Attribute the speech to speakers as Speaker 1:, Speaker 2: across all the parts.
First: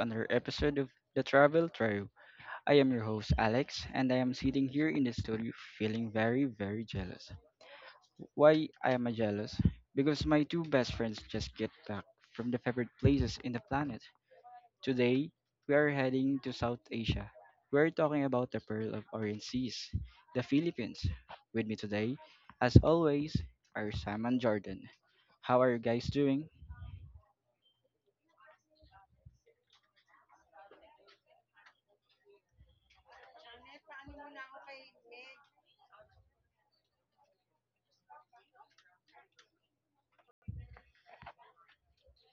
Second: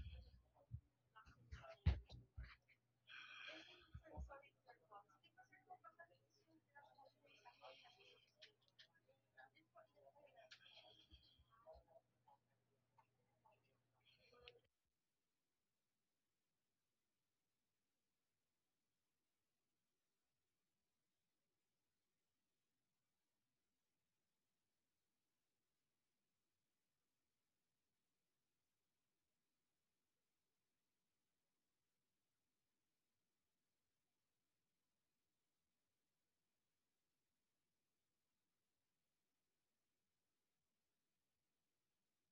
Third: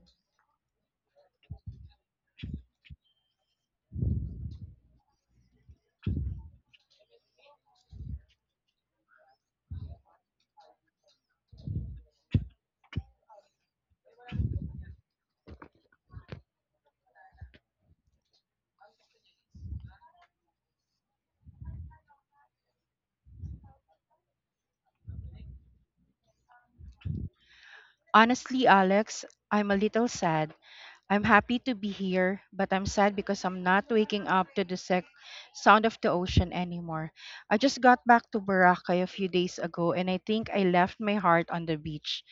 Speaker 1: another episode of The Travel Tribe. I am your host, Alex, and I am sitting here in the studio feeling very, very jealous. Why I am a jealous? Because my two best friends just get back from the favorite places in the planet. Today, we are heading to South Asia. We are talking about the Pearl of Orient Seas, the Philippines. With me today, as always, are Sam and Jordan. How are you guys doing?
Speaker 2: Honestly, Alex, I'm a little sad. I'm happy to be here, but I'm sad because I'm not waking up to the sound of the ocean anymore. I just got back to Boracay a few days ago and I think I left my heart on the beach.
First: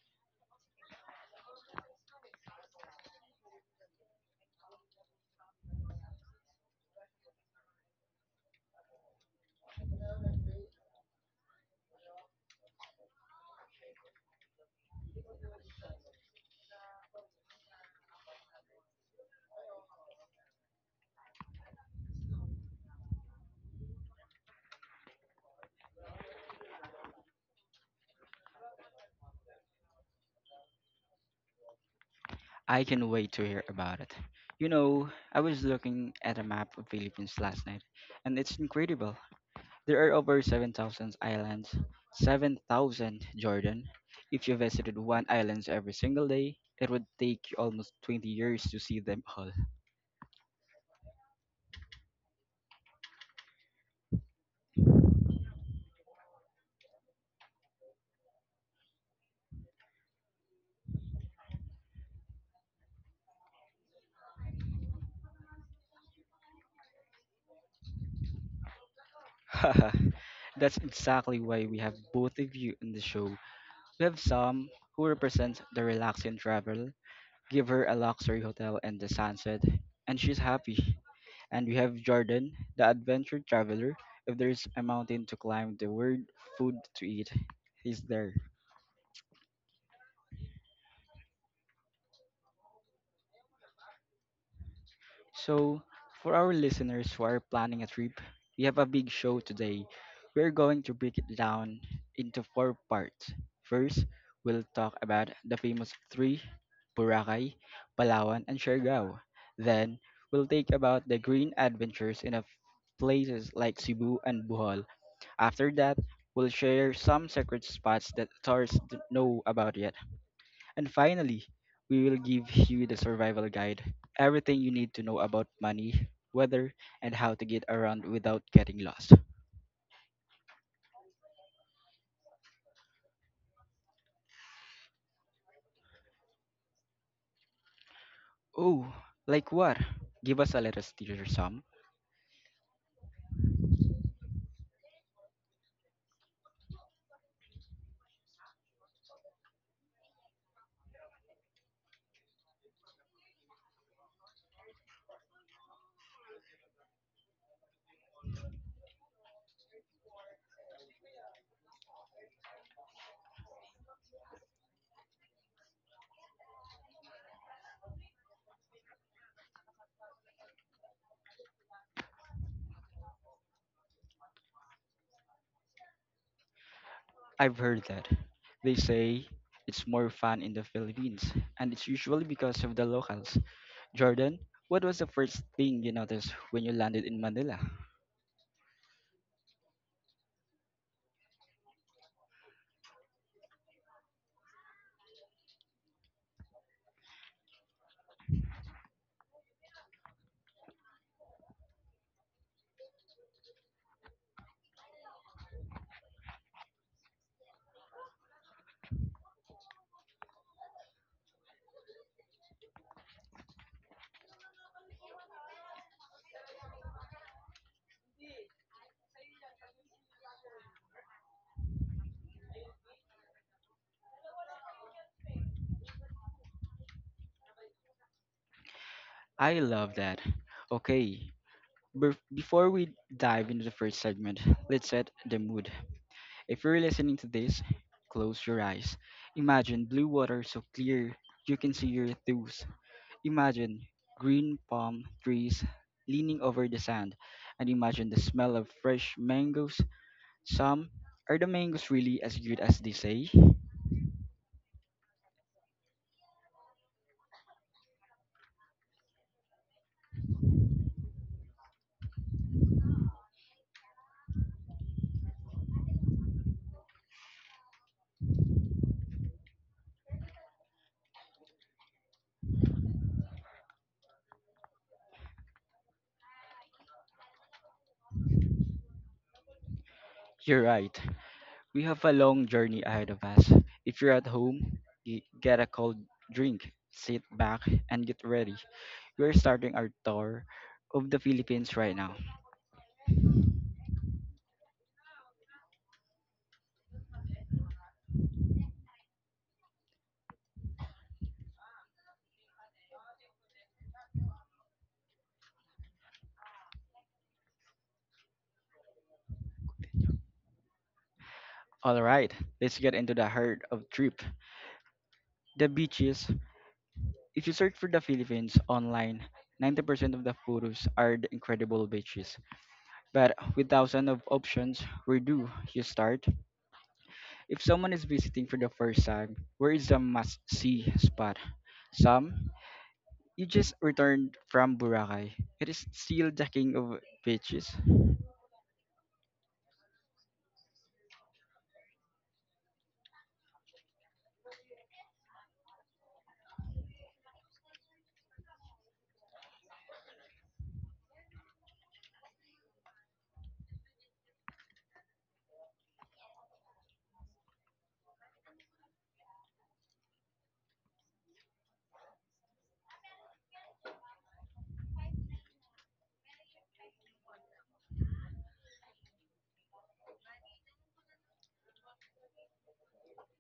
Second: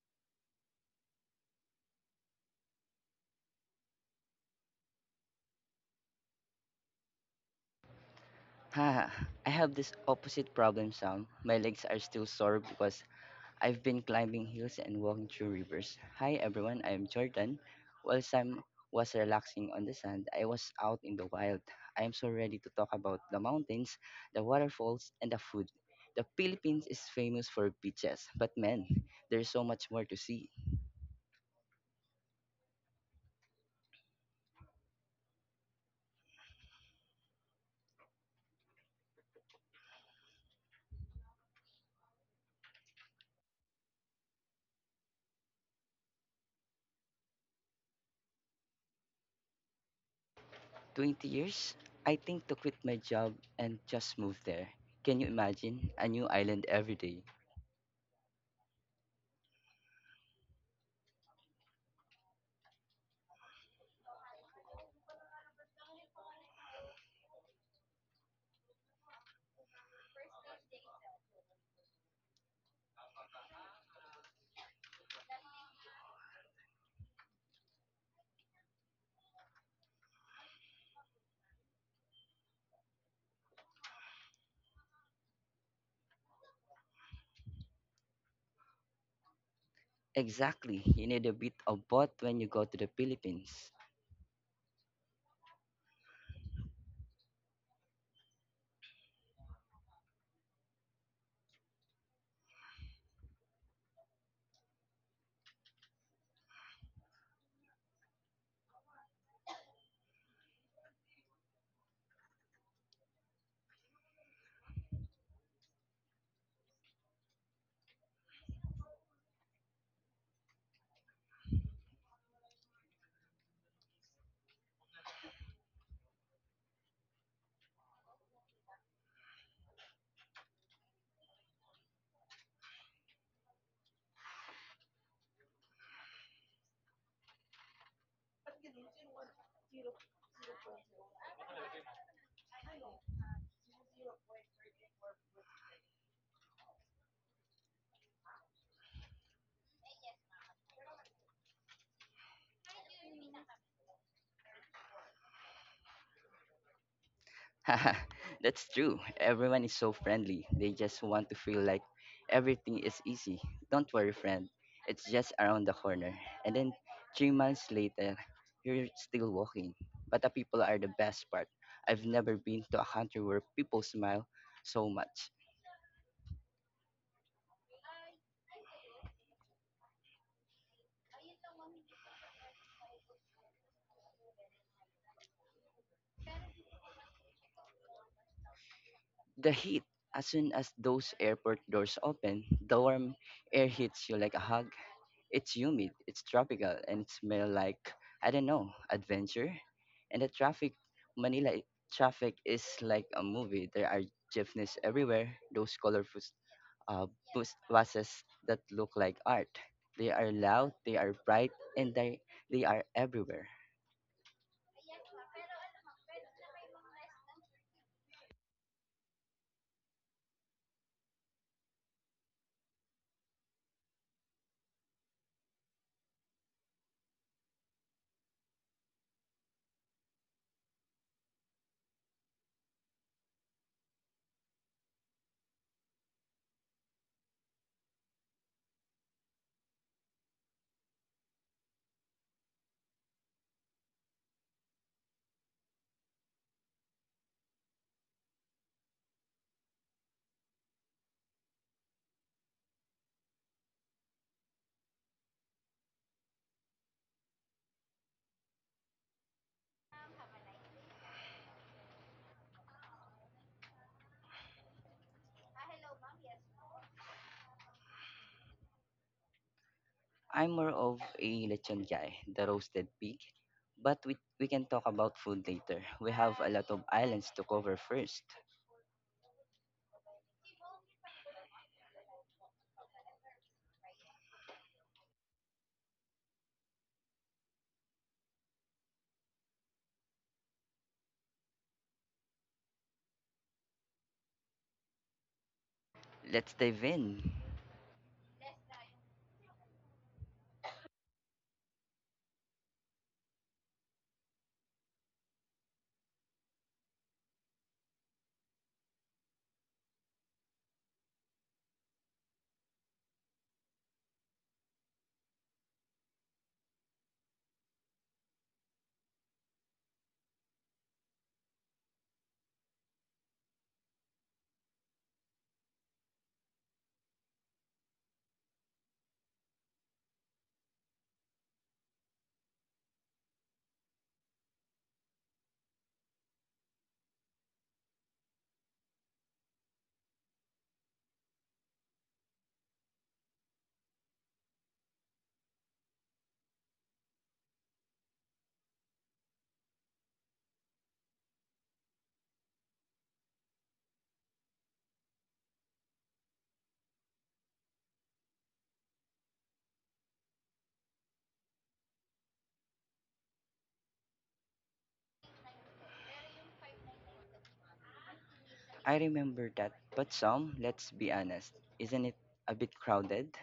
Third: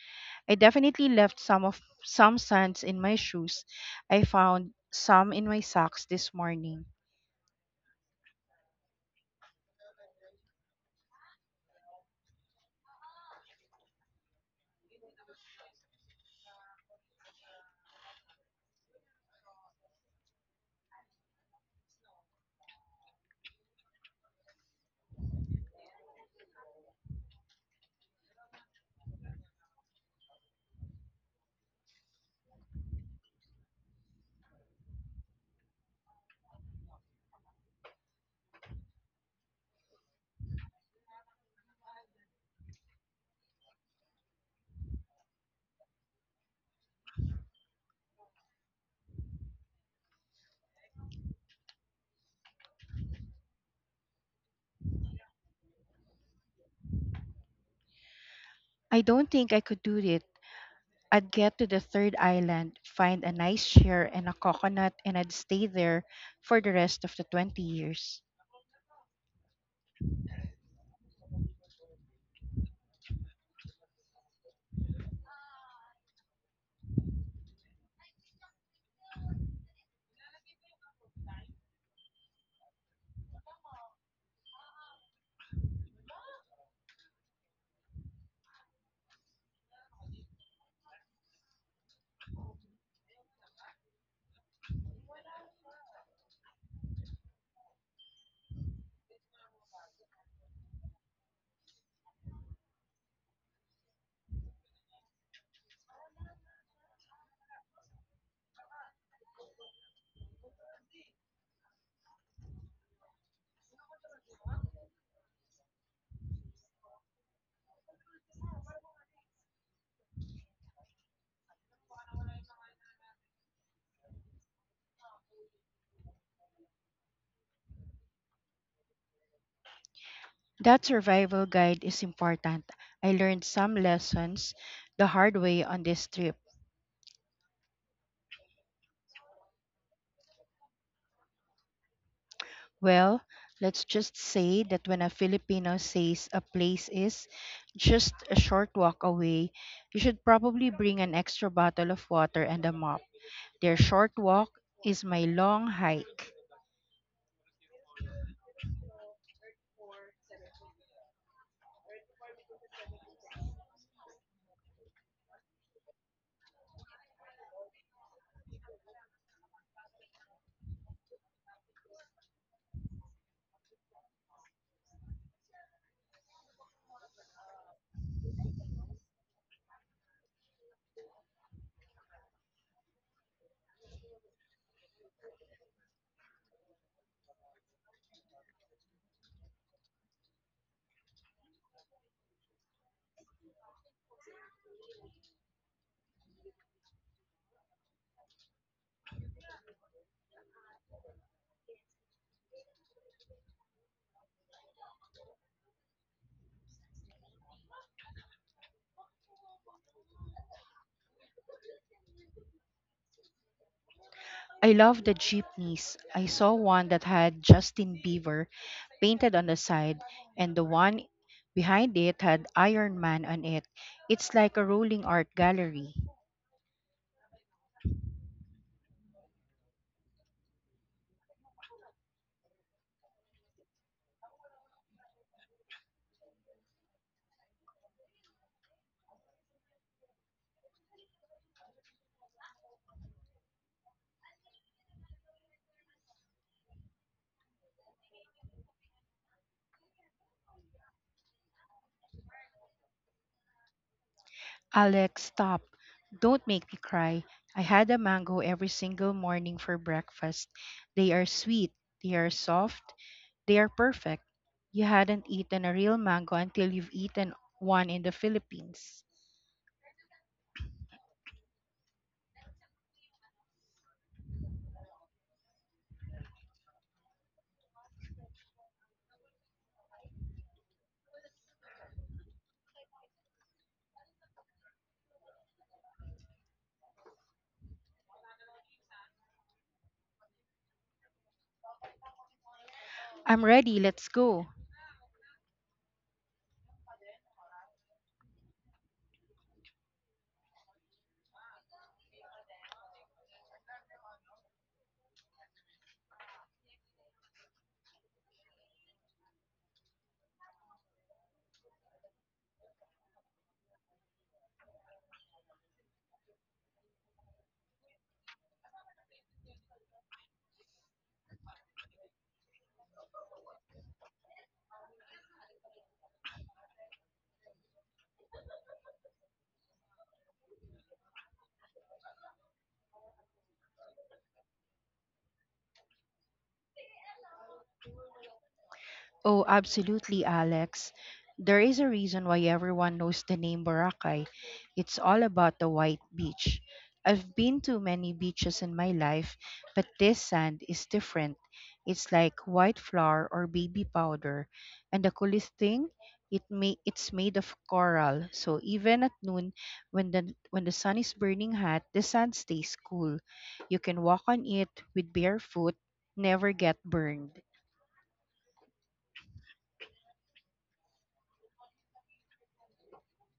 Speaker 2: I definitely left some sands in my shoes. I found some in my socks this morning.
Speaker 3: Haha, I have this opposite problem, Sam. My legs are still sore because I've been climbing hills and walking through rivers. Hi everyone, I'm Jordan. While Sam was relaxing on the sand, I was out in the wild. I am so ready to talk about the mountains, the waterfalls, and the food. The Philippines is famous for beaches, but man, there's so much more to see.
Speaker 1: I can wait to hear about it. You know, I was looking at a map of Philippines last night, and it's incredible. There are over 7,000 islands. 7,000, Jordan. If you visited one island every single day, it would take you almost 20 years to see them all.
Speaker 3: 20 years? I think to quit my job and just move there. Can you imagine? A new island every day.
Speaker 2: I don't think I could do it. I'd get to the 3rd island, find a nice chair and a coconut, and I'd stay there for the rest of the 20 years.
Speaker 1: Haha, that's exactly why we have both of you in the show. We have Sam, who represents the relaxing travel, give her a luxury hotel and the sunset, and she's happy. And we have Jordan, the adventure traveler. If there's a mountain to climb, the word food to eat, he's there.
Speaker 3: Exactly. You need a bit of both when you go to the Philippines.
Speaker 1: So, for our listeners who are planning a trip, we have a big show today. We're going to break it down into four parts. First, we'll talk about the famous three: Boracay, Palawan, and Siargao. Then, we'll take about the green adventures in a places like Cebu and Bohol. After that, we'll share some secret spots that tourists don't know about yet. And finally, we will give you the survival guide, everything you need to know about money, weather, and how to get around without getting lost.
Speaker 2: That survival guide is important. I learned some lessons the hard way on this trip.
Speaker 1: Oh, like what? Give us a little teaser some.
Speaker 2: Well, let's just say that when a Filipino says a place is just a short walk away, you should probably bring an extra bottle of water and a mop. Their short walk is my long hike.
Speaker 3: That's true. Everyone is so friendly. They just want to feel like everything is easy. Don't worry, friend. It's just around the corner. And then 3 months later, you're still walking. But the people are the best part. I've never been to a country where people smile so much.
Speaker 1: I've heard that. They say it's more fun in the Philippines, and it's usually because of the locals. Jordan, what was the first thing you noticed when you landed in Manila?
Speaker 3: The heat, as soon as those airport doors open, the warm air hits you like a hug. It's humid, it's tropical, and it smells like, I don't know, adventure. And the traffic, Manila i- traffic is like a movie. There are jeepneys everywhere, those colorful uh, buses that look like art. They are loud, they are bright, and they are everywhere.
Speaker 2: I love the jeepneys. I saw one that had Justin Bieber painted on the side, and the one behind it had Iron Man on it. It's like a rolling art gallery.
Speaker 1: I love that. Okay, before we dive into the first segment, let's set the mood. If you're listening to this, close your eyes. Imagine blue water so clear you can see your toes. Imagine green palm trees leaning over the sand, and imagine the smell of fresh mangoes. Some, are the mangoes really as good as they say?
Speaker 2: Alex, stop. Don't make me cry. I had a mango every single morning for breakfast. They are sweet, they are soft, they are perfect. You hadn't eaten a real mango until you've eaten one in the Philippines.
Speaker 3: I'm more of a lechon guy, the roasted pig. But we can talk about food later. We have a lot of islands to cover first.
Speaker 1: You're right. We have a long journey ahead of us. If you're at home, get a cold drink, sit back, and get ready. We're starting our tour of the Philippines right now.
Speaker 2: I'm ready, let's go.
Speaker 3: Let's dive in.
Speaker 1: All right, let's get into the heart of trip. The beaches. If you search for the Philippines online, 90% of the photos are the incredible beaches. But with thousands of options, where do you start? If someone is visiting for the first time, where is the must-see spot? Some, you just returned from Boracay. It is still the king of beaches.
Speaker 2: Oh, absolutely, Alex. There is a reason why everyone knows the name Boracay. It's all about the white beach. I've been to many beaches in my life, but this sand is different. It's like white flour or baby powder. And the coolest thing, it's made of coral. So even at noon when the sun is burning hot, the sand stays cool. You can walk on it with bare foot, never get burned.
Speaker 3: I remember that, but some, let's be honest, isn't it a bit crowded?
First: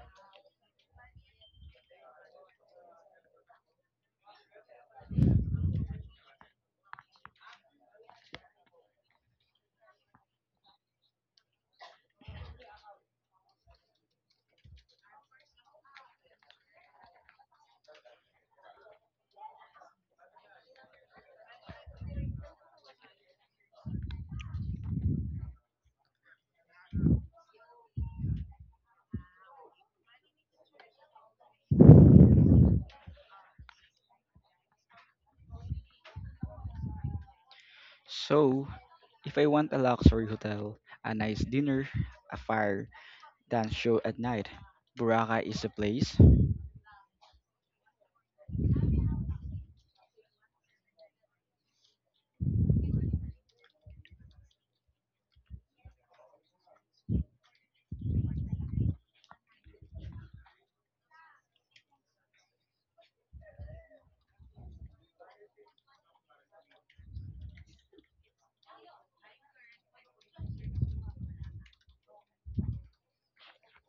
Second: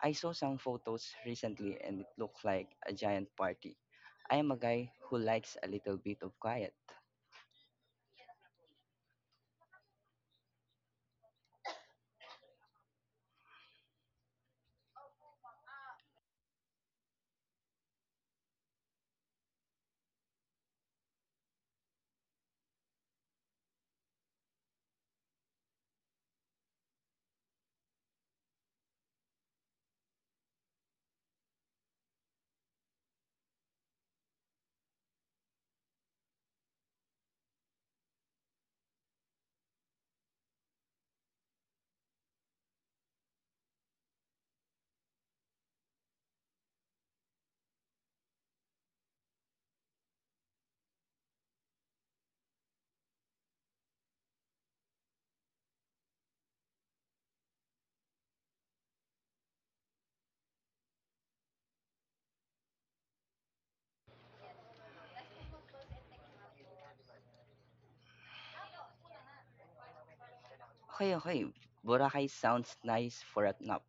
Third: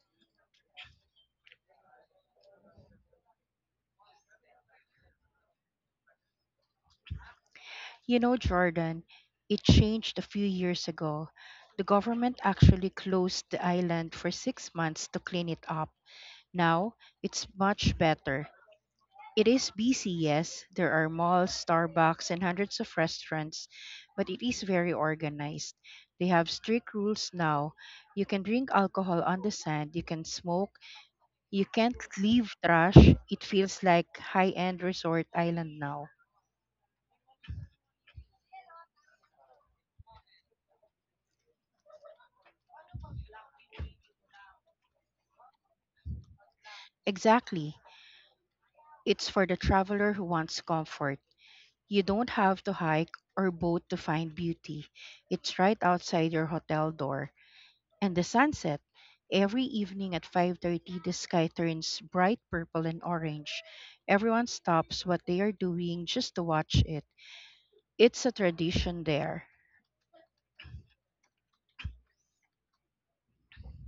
Speaker 3: I saw some photos recently and it looked like a giant party. I am a guy who likes a little bit of quiet.
Speaker 2: You know, Jordan, it changed a few years ago. The government actually closed the island for 6 months to clean it up. Now, it's much better. It is busy, yes. There are malls, Starbucks, and hundreds of restaurants, but it is very organized. They have strict rules now. You can drink alcohol on the sand, you can smoke, you can't leave trash. It feels like high end resort island now.
Speaker 1: So, if I want a luxury hotel, a nice dinner, a fire, dance show at night, Boracay is the place.
Speaker 2: Exactly. It's for the traveler who wants comfort. You don't have to hike or boat to find beauty. It's right outside your hotel door. And the sunset. Every evening at 5:30 the sky turns bright purple and orange. Everyone stops what they are doing just to watch it. It's a tradition there.
Speaker 3: Okay, okay, Boracay sounds nice for a nap,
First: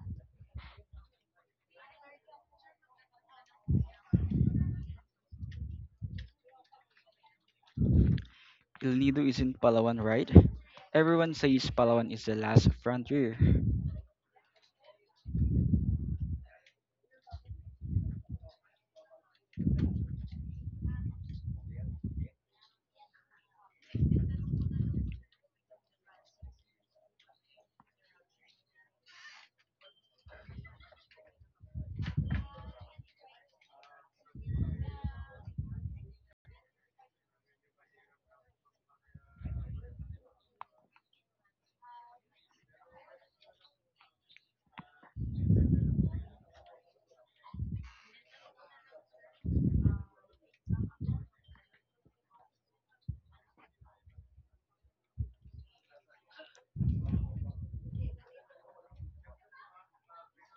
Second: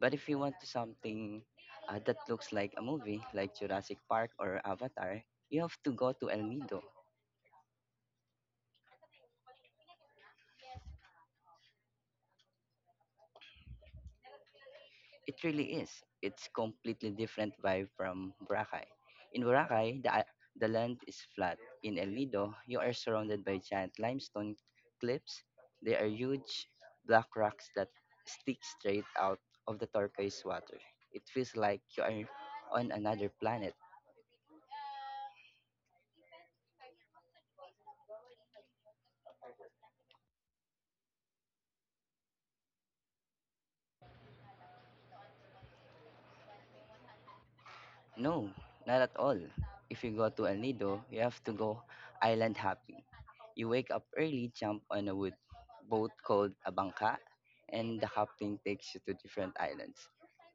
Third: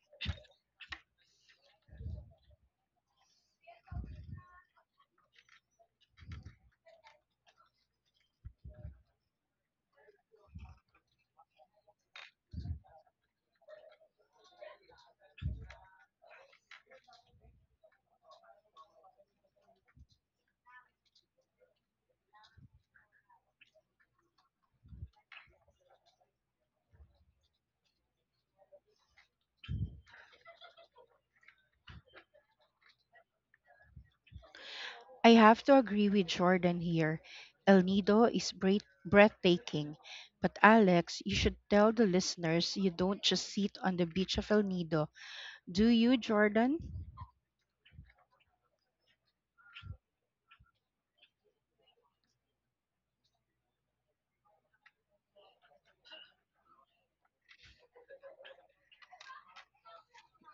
Speaker 3: but if you want to something that looks like a movie, like Jurassic Park or Avatar, you have to go to El Nido.
Speaker 1: El Nido is in Palawan, right? Everyone says Palawan is the last frontier.
Speaker 3: It really is. It's completely different vibe from Boracay. In Boracay, the land is flat. In El Nido, you are surrounded by giant limestone cliffs. They are huge black rocks that stick straight out of the turquoise water. It feels like you are on another planet.
Speaker 2: I have to agree with Jordan here. El Nido is breathtaking. But Alex, you should tell the listeners you don't just sit on the beach of El Nido. Do you, Jordan?
Speaker 3: No, not at all. If you go to El Nido, you have to go island hopping. You wake up early, jump on a wood boat called a bangka, and the hopping takes you to different islands.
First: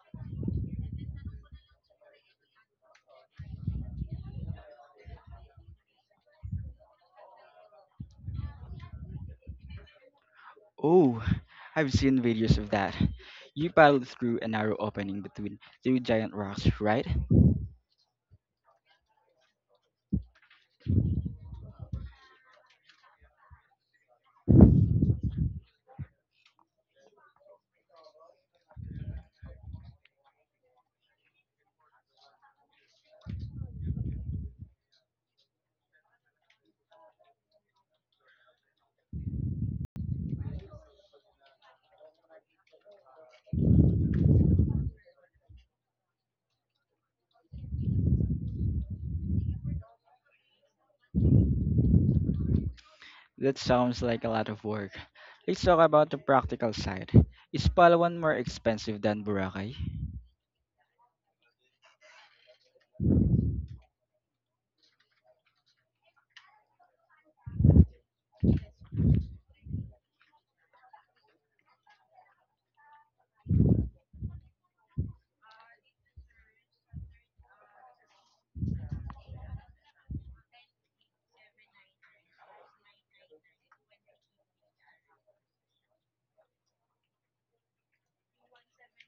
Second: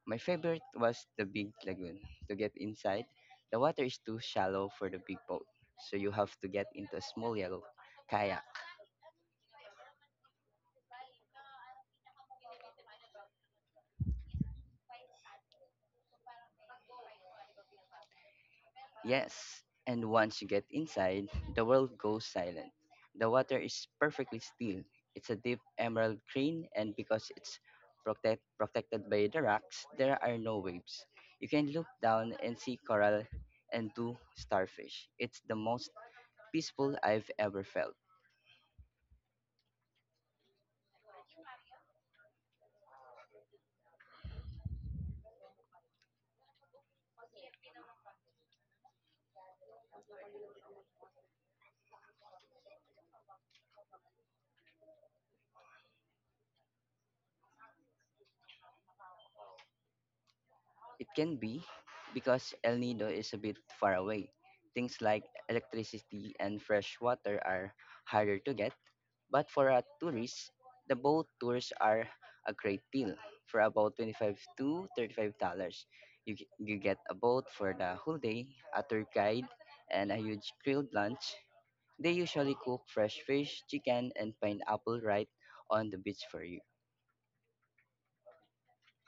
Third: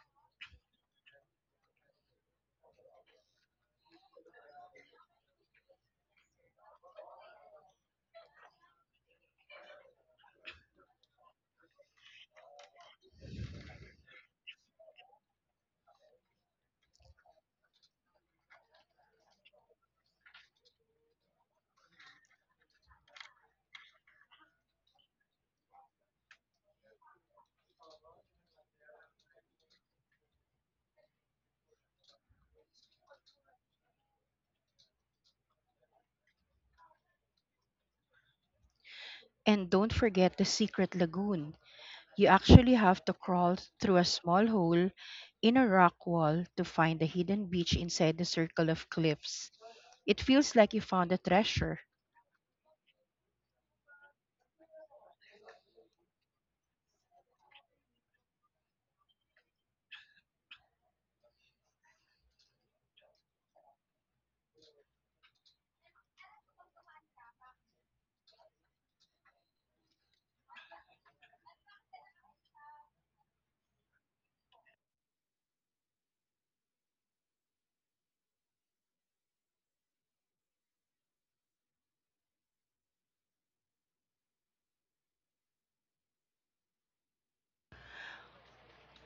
Speaker 3: My favorite was the big lagoon. To get inside, the water is too shallow for the big boat, so you have to get into a small yellow kayak.
Speaker 1: Oh, I've seen videos of that. You paddle through a narrow opening between two giant rocks, right?
Speaker 3: Yes, and once you get inside, the world goes silent. The water is perfectly still. It's a deep emerald green, and because it's protected by the rocks, there are no waves. You can look down and see coral and two starfish. It's the most peaceful I've ever felt.
Speaker 2: And don't forget the secret lagoon. You actually have to crawl through a small hole in a rock wall to find the hidden beach inside the circle of cliffs. It feels like you found a treasure.
Speaker 1: That sounds like a lot of work. Let's talk about the practical side. Is Palawan more expensive than Boracay?
Speaker 3: It can be because El Nido is a bit far away. Things like electricity and fresh water are harder to get, but for a tourist, the boat tours are a great deal for about 25 to $35. You get a boat for the whole day, a tour guide, and a huge grilled lunch. They usually cook fresh fish, chicken, and pineapple right on the beach for you.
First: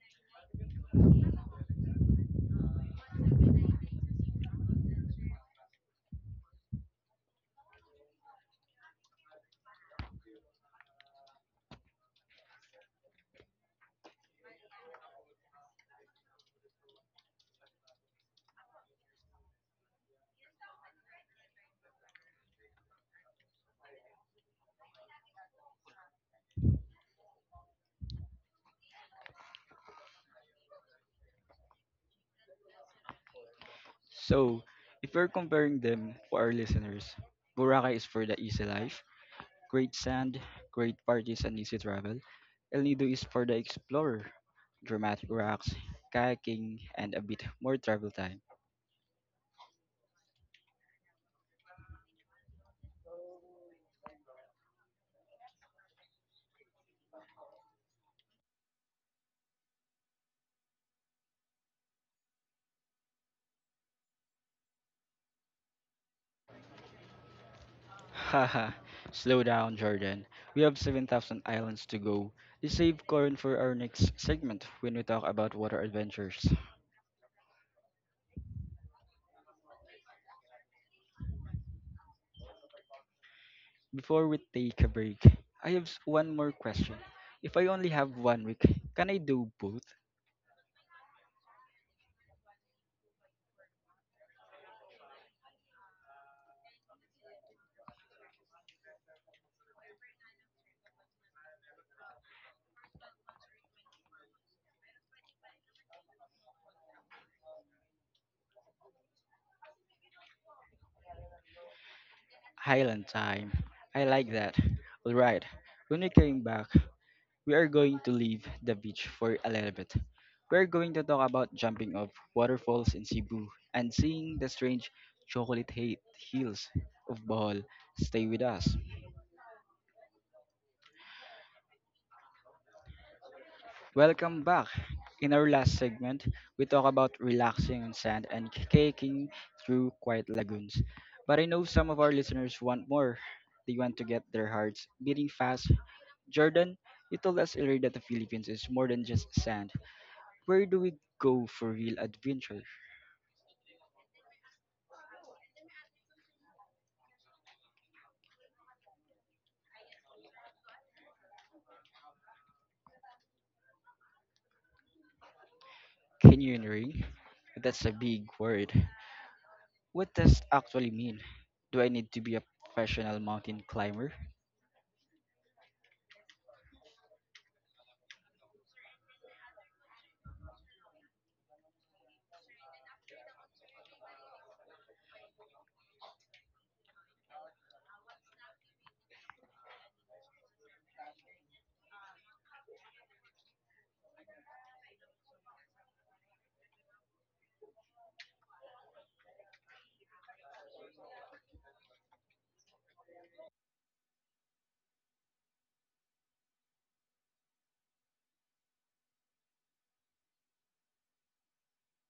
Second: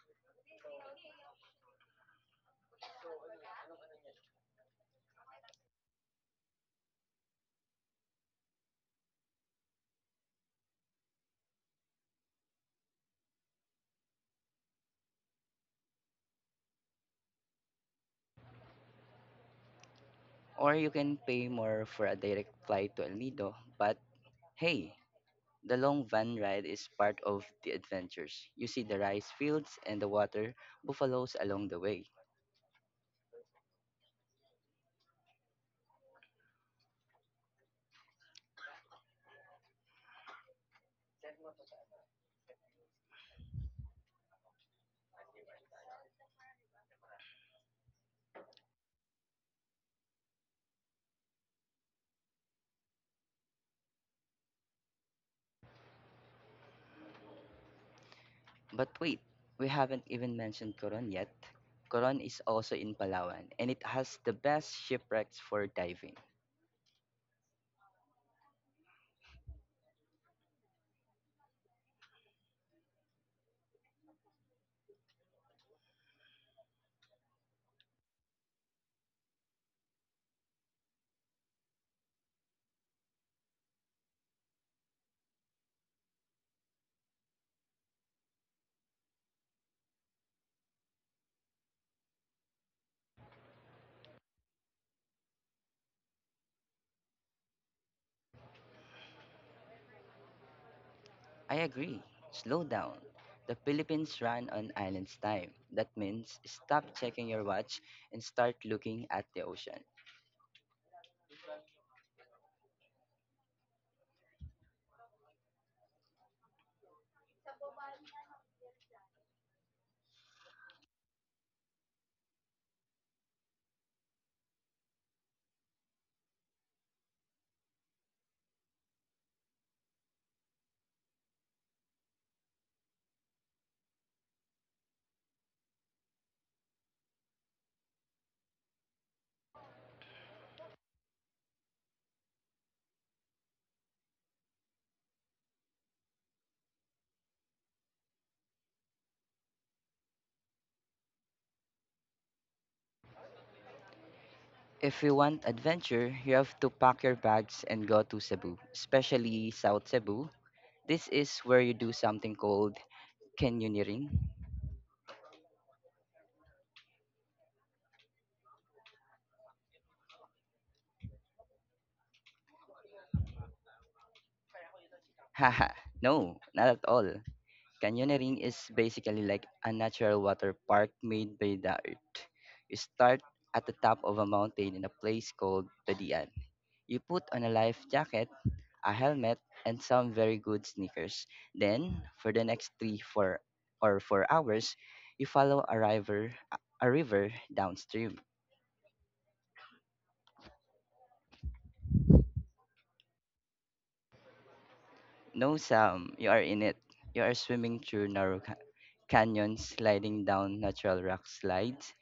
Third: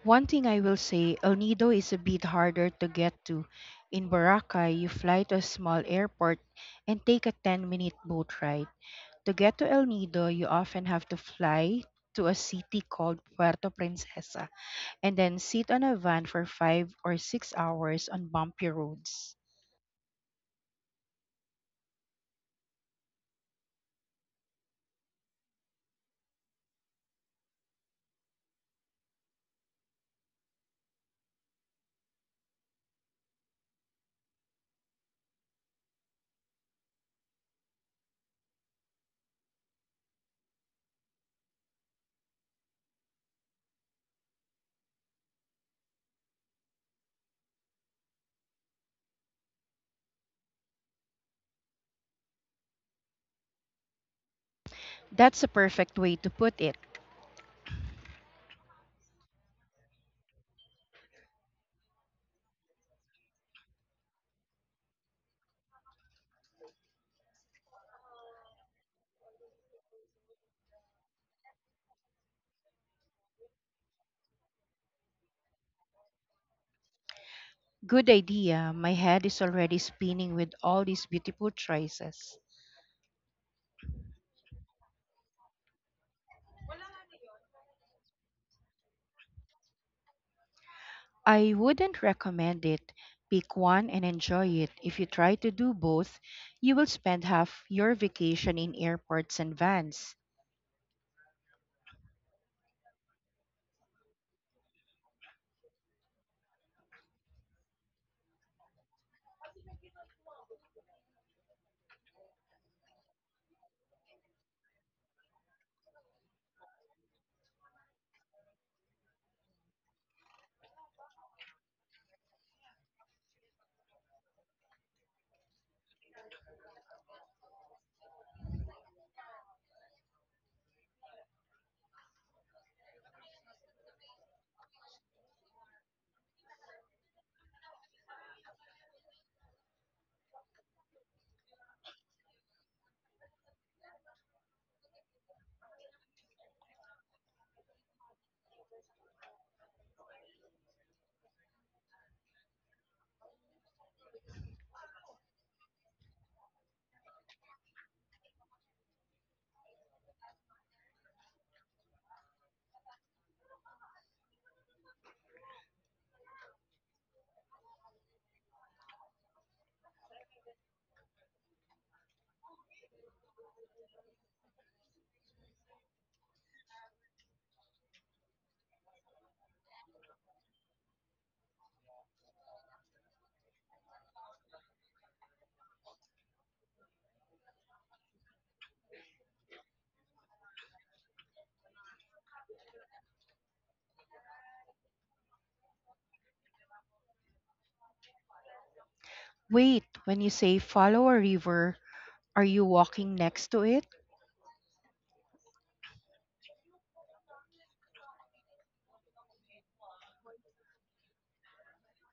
Speaker 2: One thing I will say, El Nido is a bit harder to get to. In Boracay, you fly to a small airport and take a 10-minute boat ride. To get to El Nido, you often have to fly to a city called Puerto Princesa, and then sit on a van for 5 or 6 hours on bumpy roads.
Speaker 3: Or you can pay more for a direct flight to El Nido, but hey, the long van ride is part of the adventures. You see the rice fields and the water buffaloes along the way.
Speaker 1: So, if we're comparing them for our listeners, Boracay is for the easy life, great sand, great parties, and easy travel. El Nido is for the explorer, dramatic rocks, kayaking, and a bit more travel time.
Speaker 2: That's a perfect way to put it.
Speaker 3: But wait, we haven't even mentioned Coron yet. Coron is also in Palawan, and it has the best shipwrecks for diving.
Speaker 1: Haha, slow down, Jordan. We have 7,000 islands to go. Let's save Corin for our next segment when we talk about water adventures.
Speaker 2: Good idea. My head is already spinning with all these beautiful choices.
Speaker 1: Before we take a break, I have one more question. If I only have 1 week, can I do both?
Speaker 2: I wouldn't recommend it. Pick one and enjoy it. If you try to do both, you will spend half your vacation in airports and vans.
Speaker 3: I agree. Slow down. The Philippines ran on island's time. That means stop checking your watch and start looking at the ocean.
Speaker 1: Highland time. I like that. Alright, when we came back, we are going to leave the beach for a little bit. We are going to talk about jumping off waterfalls in Cebu and seeing the strange chocolate hate hills of Bohol. Stay with us. Welcome back. In our last segment, we talk about relaxing on sand and kayaking through quiet lagoons. But I know some of our listeners want more. They want to get their hearts beating fast. Jordan, you told us earlier that the Philippines is more than just sand. Where do we go for real adventure?
Speaker 3: If you want adventure, you have to pack your bags and go to Cebu, especially South Cebu. This is where you do something called canyoneering.
Speaker 1: Canyoneering? That's a big word. What does actually mean? Do I need to be a professional mountain climber?
Speaker 3: Haha, no, not at all. Canyoneering is basically like a natural water park made by the earth. You start at the top of a mountain in a place called Pedian. You put on a life jacket, a helmet, and some very good sneakers. Then, for the next three, four hours, you follow a river downstream.
Speaker 2: Wait, when you say follow a river, are you walking next to it?
Speaker 3: No Sam, you are in it. You are swimming through canyons, sliding down natural rock slides,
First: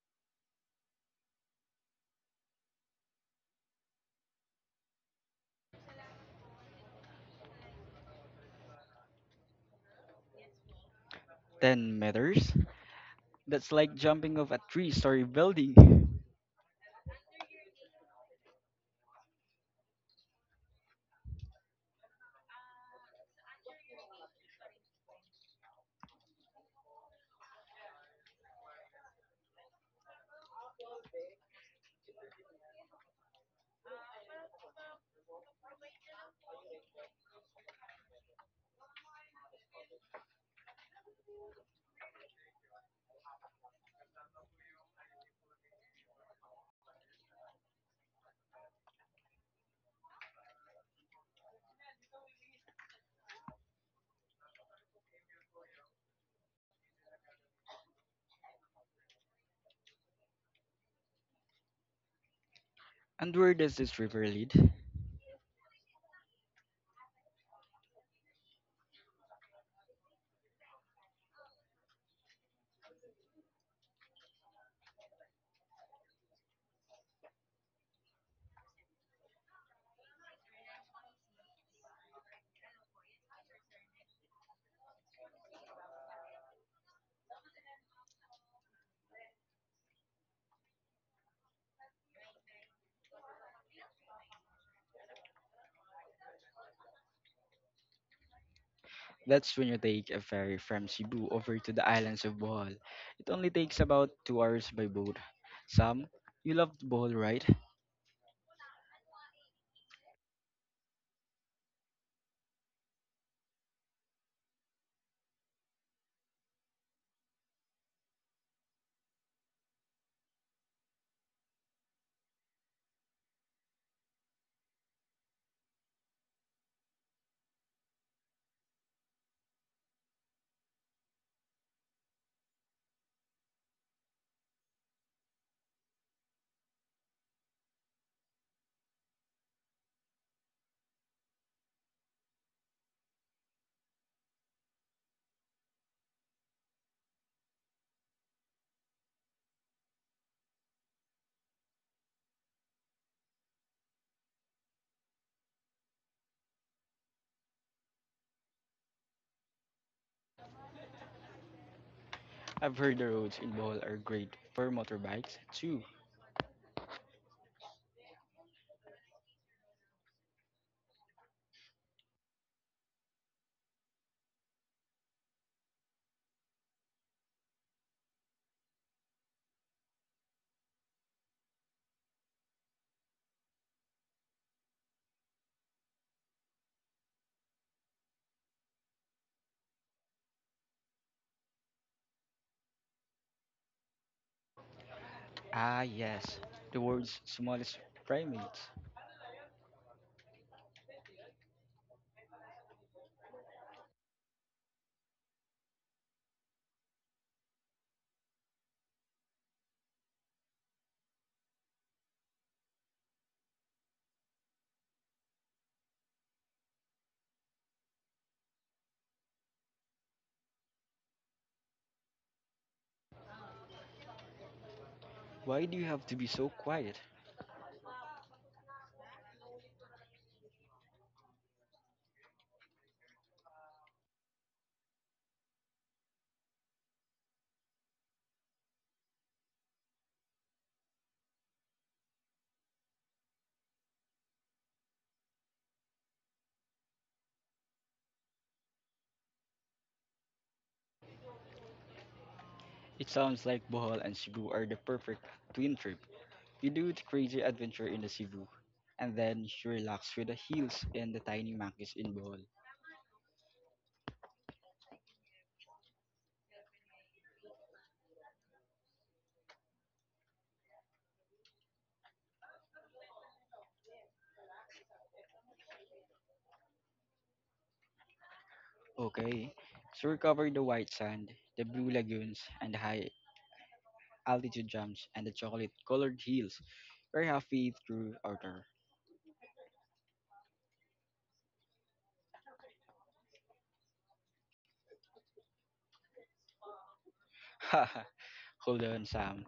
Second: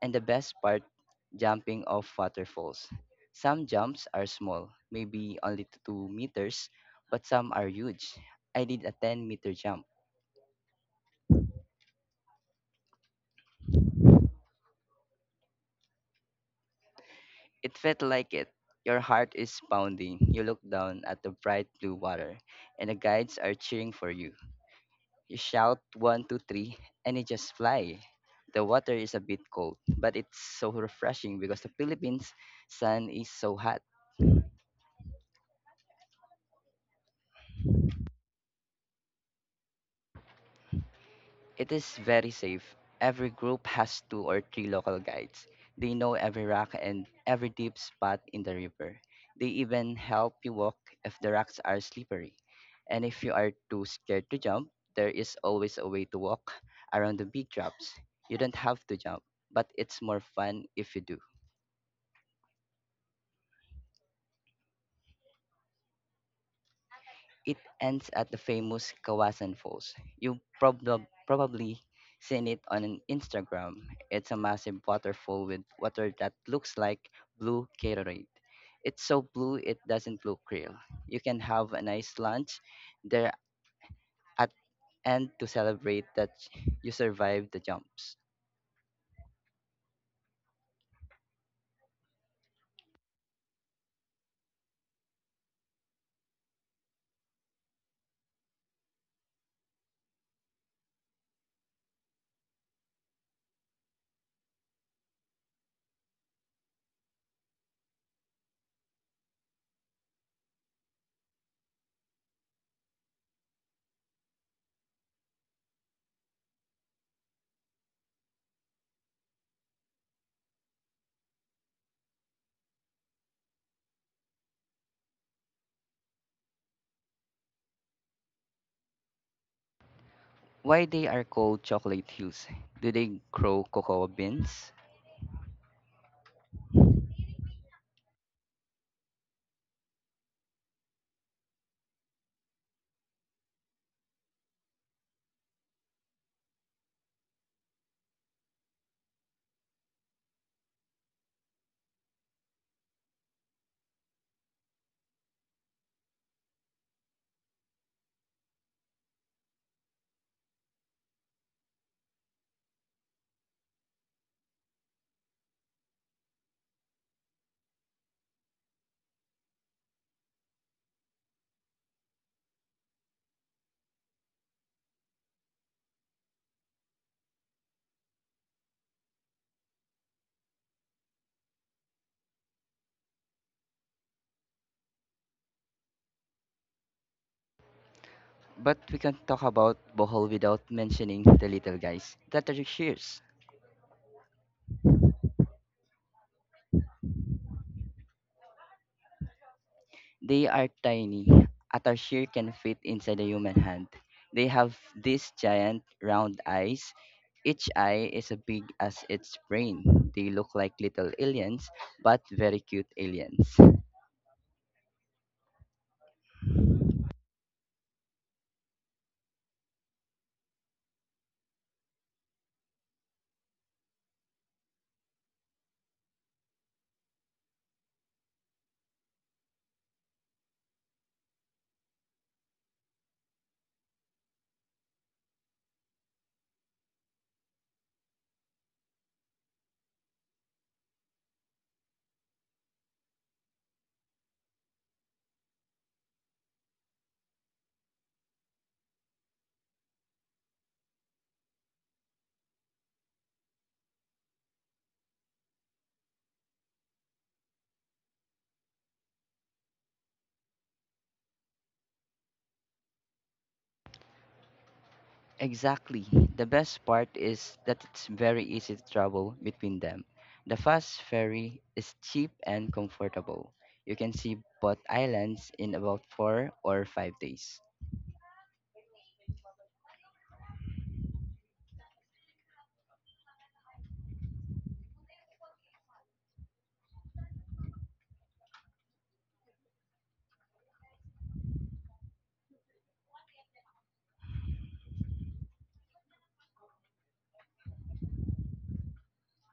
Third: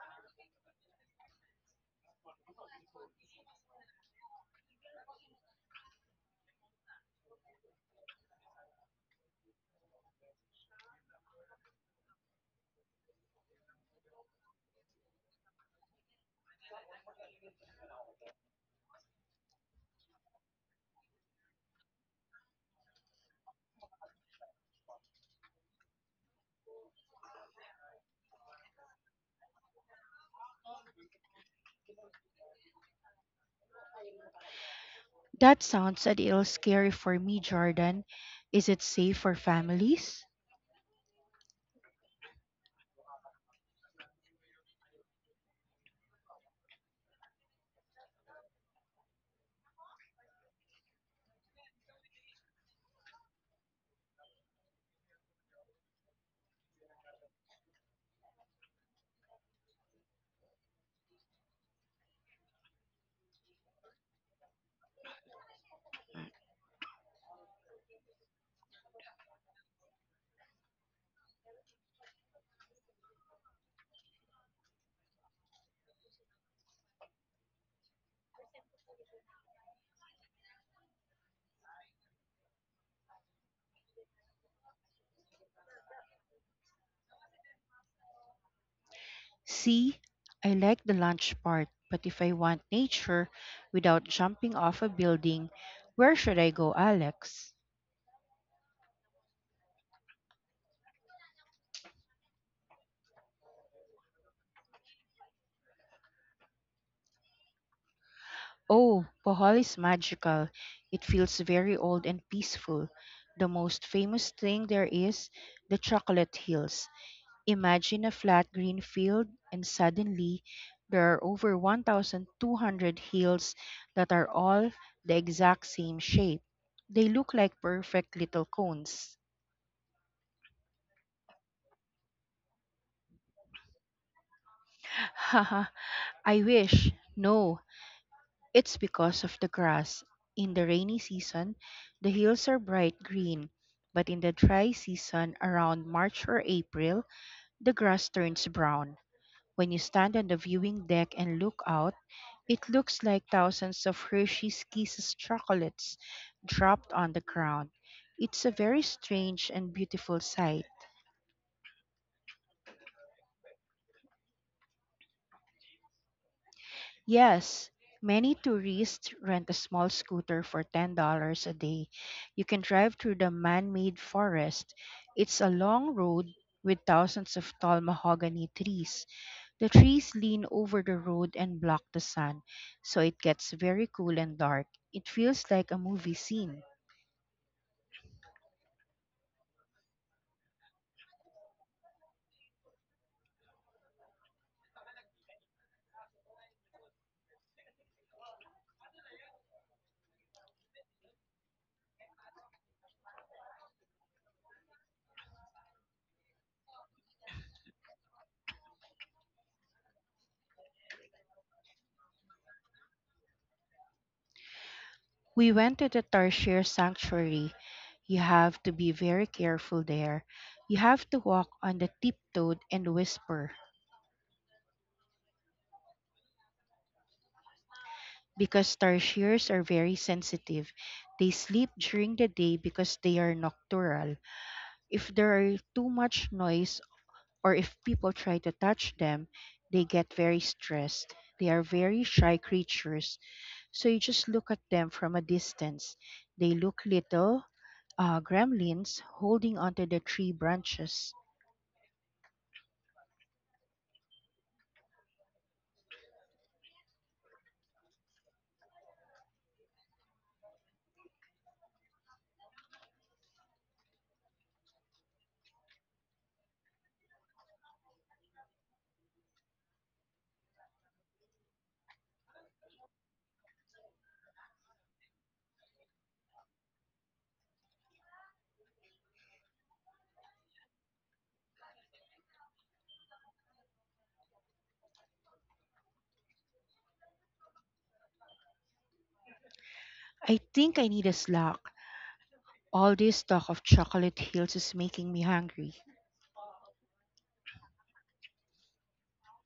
Speaker 3: and the best part, jumping off waterfalls. Some jumps are small, maybe only 2 meters, but some are huge. I did a 10-meter jump.
Speaker 1: 10 meters? That's like jumping off a three-story building.
Speaker 3: It felt like it. Your heart is pounding. You look down at the bright blue water, and the guides are cheering for you. You shout one, two, three, and you just fly. The water is a bit cold, but it's so refreshing because the Philippines sun is so hot.
Speaker 2: That sounds a little scary for me, Jordan. Is it safe for families?
Speaker 3: It is very safe. Every group has two or three local guides. They know every rock and every deep spot in the river. They even help you walk if the rocks are slippery. And if you are too scared to jump, there is always a way to walk around the big drops. You don't have to jump, but it's more fun if you do.
Speaker 1: And where does this river lead?
Speaker 3: It ends at the famous Kawasan Falls. Probably seen it on Instagram. It's a massive waterfall with water that looks like blue Gatorade. It's so blue it doesn't look real. You can have a nice lunch there at and to celebrate that you survived the jumps.
Speaker 2: See, I like the lunch part, but if I want nature without jumping off a building, where should I go, Alex?
Speaker 1: That's when you take a ferry from Cebu over to the islands of Bohol. It only takes about 2 hours by boat. Sam, you loved Bohol, right?
Speaker 2: Oh, Bohol is magical. It feels very old and peaceful. The most famous thing there is the chocolate hills. Imagine a flat green field, and suddenly there are over 1,200 hills that are all the exact same shape. They look like perfect little cones.
Speaker 3: Why they are called chocolate hills? Do they grow cocoa beans?
Speaker 2: I wish. No, it's because of the grass. In the rainy season, the hills are bright green, but in the dry season around March or April, the grass turns brown. When you stand on the viewing deck and look out, it looks like thousands of Hershey's Kisses chocolates dropped on the ground. It's a very strange and beautiful sight.
Speaker 1: I've heard the roads in Bohol are great for motorbikes too.
Speaker 2: Yes, many tourists rent a small scooter for $10 a day. You can drive through the man-made forest. It's a long road with thousands of tall mahogany trees. The trees lean over the road and block the sun, so it gets very cool and dark. It feels like a movie scene.
Speaker 3: But we can't talk about Bohol without mentioning the little guys that are here.
Speaker 1: Ah, yes, the world's smallest primates.
Speaker 3: They are tiny, at a sheer can fit inside a human hand. They have these giant round eyes. Each eye is as big as its brain. They look like little aliens, but very cute aliens.
Speaker 2: We went to the Tarshir Sanctuary. You have to be very careful there. You have to walk on the tiptoed and whisper,
Speaker 1: Why do you have to be so quiet?
Speaker 2: because tarsiers are very sensitive. They sleep during the day because they are nocturnal. If there are too much noise or if people try to touch them, they get very stressed. They are very shy creatures, so you just look at them from a distance. They look little gremlins holding onto the tree branches.
Speaker 1: It sounds like Bohol and Cebu are the perfect twin trip. You do the crazy adventure in the Cebu, and then you relax with the hills and the tiny monkeys in Bohol.
Speaker 3: Exactly. The best part is that it's very easy to travel between them. The fast ferry is cheap and comfortable. You can see both islands in about 4 or 5 days.
Speaker 1: Okay, so we covered the white sand, the blue lagoons, and the high altitude jumps and the chocolate colored hills. We're halfway through our
Speaker 2: I think I need a snack. All this talk of chocolate hills is making me hungry.
Speaker 1: tour. Hold on, Sam.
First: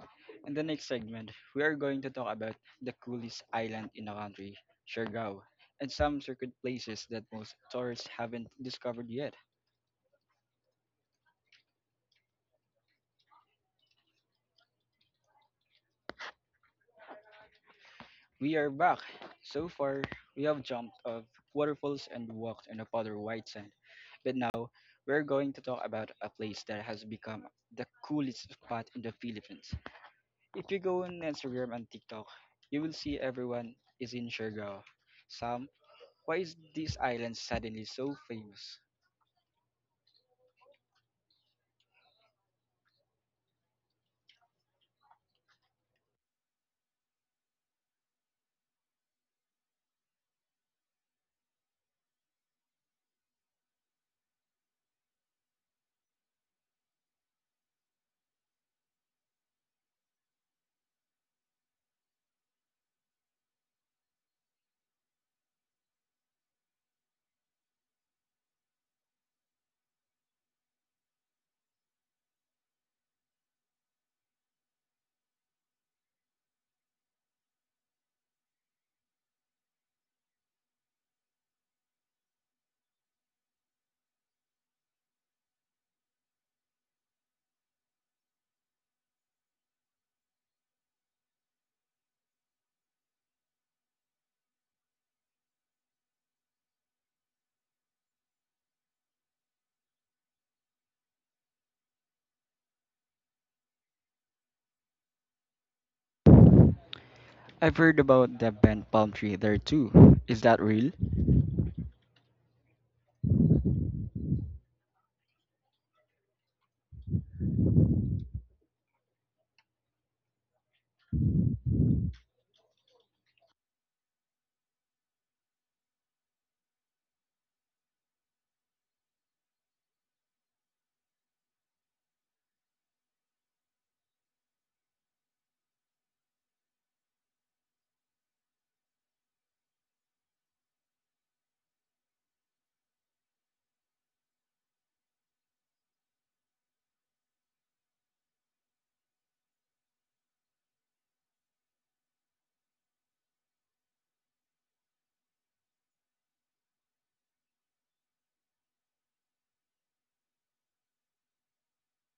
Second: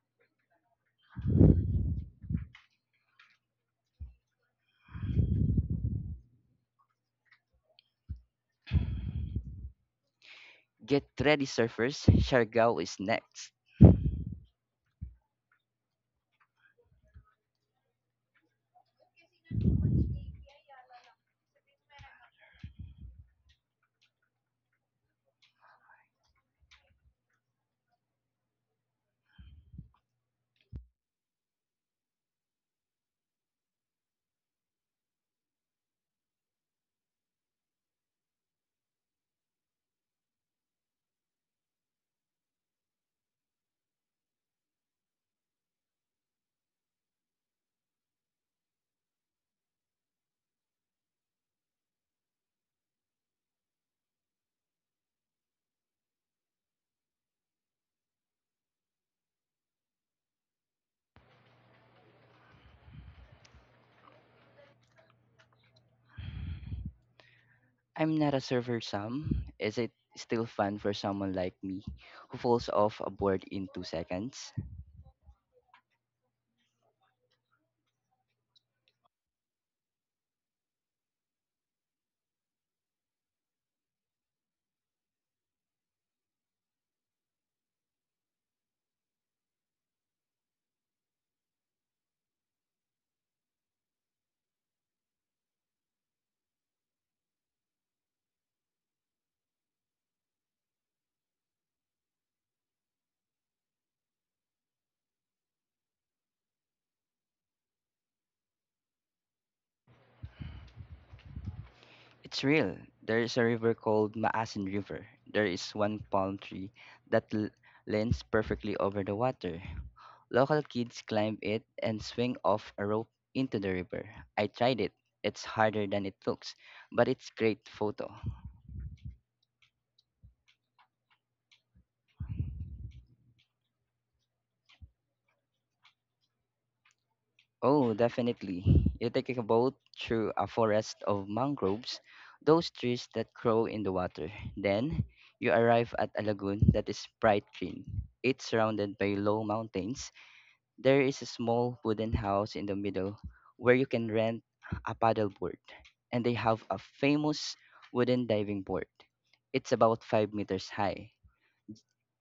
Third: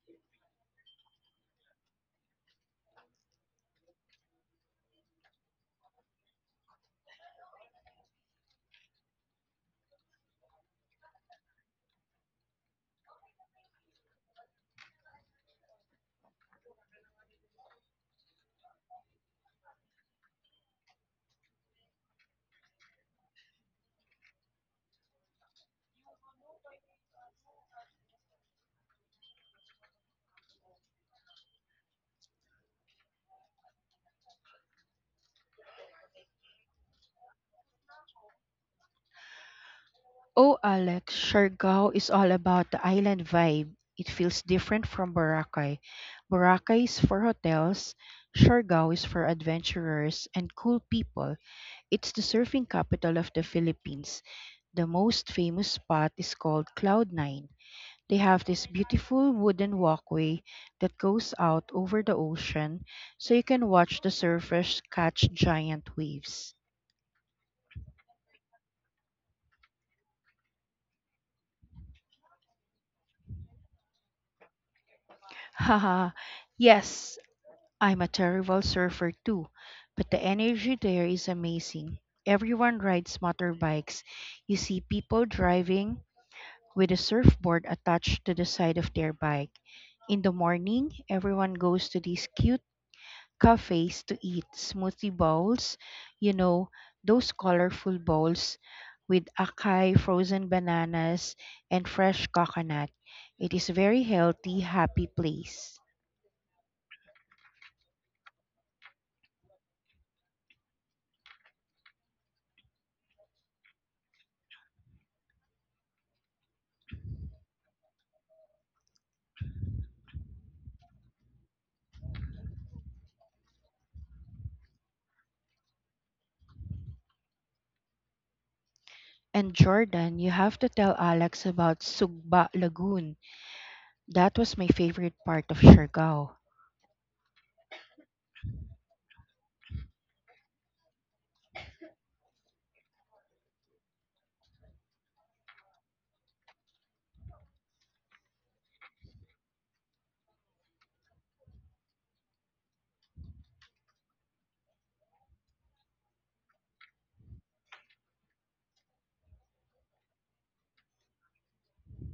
Speaker 1: In the next segment, we are going to talk about the coolest island in the country, Siargao, and some secret places that most tourists haven't discovered yet.
Speaker 3: Get ready, surfers. Siargao is next.
Speaker 1: We are back. So far, we have jumped off waterfalls and walked on a powder white sand. But now, we're going to talk about a place that has become the coolest spot in the Philippines. If you go on Instagram and TikTok, you will see everyone is in Siargao. Some, why is this island suddenly so famous?
Speaker 2: Oh, Alex, Siargao is all about the island vibe. It feels different from Boracay. Boracay is for hotels, Siargao is for adventurers and cool people. It's the surfing capital of the Philippines. The most famous spot is called Cloud Nine. They have this beautiful wooden walkway that goes out over the ocean so you can watch the surfers catch giant waves.
Speaker 3: I'm not a server, Sam. Is it still fun for someone like me who falls off a board in 2 seconds?
Speaker 2: Haha, yes, I'm a terrible surfer too, but the energy there is amazing. Everyone rides motorbikes. You see people driving with a surfboard attached to the side of their bike. In the morning, everyone goes to these cute cafes to eat smoothie bowls, you know, those colorful bowls with acai, frozen bananas, and fresh coconut. It is a very healthy, happy place.
Speaker 1: I've heard about the bent palm tree there too. Is that real?
Speaker 3: It's real. There is a river called Maasin River. There is one palm tree that l- leans perfectly over the water. Local kids climb it and swing off a rope into the river. I tried it. It's harder than it looks, but it's great photo.
Speaker 2: And Jordan, you have to tell Alex about Sugba Lagoon. That was my favorite part of Siargao.
Speaker 3: Oh, definitely. You take a boat through a forest of mangroves, those trees that grow in the water. Then you arrive at a lagoon that is bright green. It's surrounded by low mountains. There is a small wooden house in the middle where you can rent a paddleboard, and they have a famous wooden diving board. It's about 5 meters high.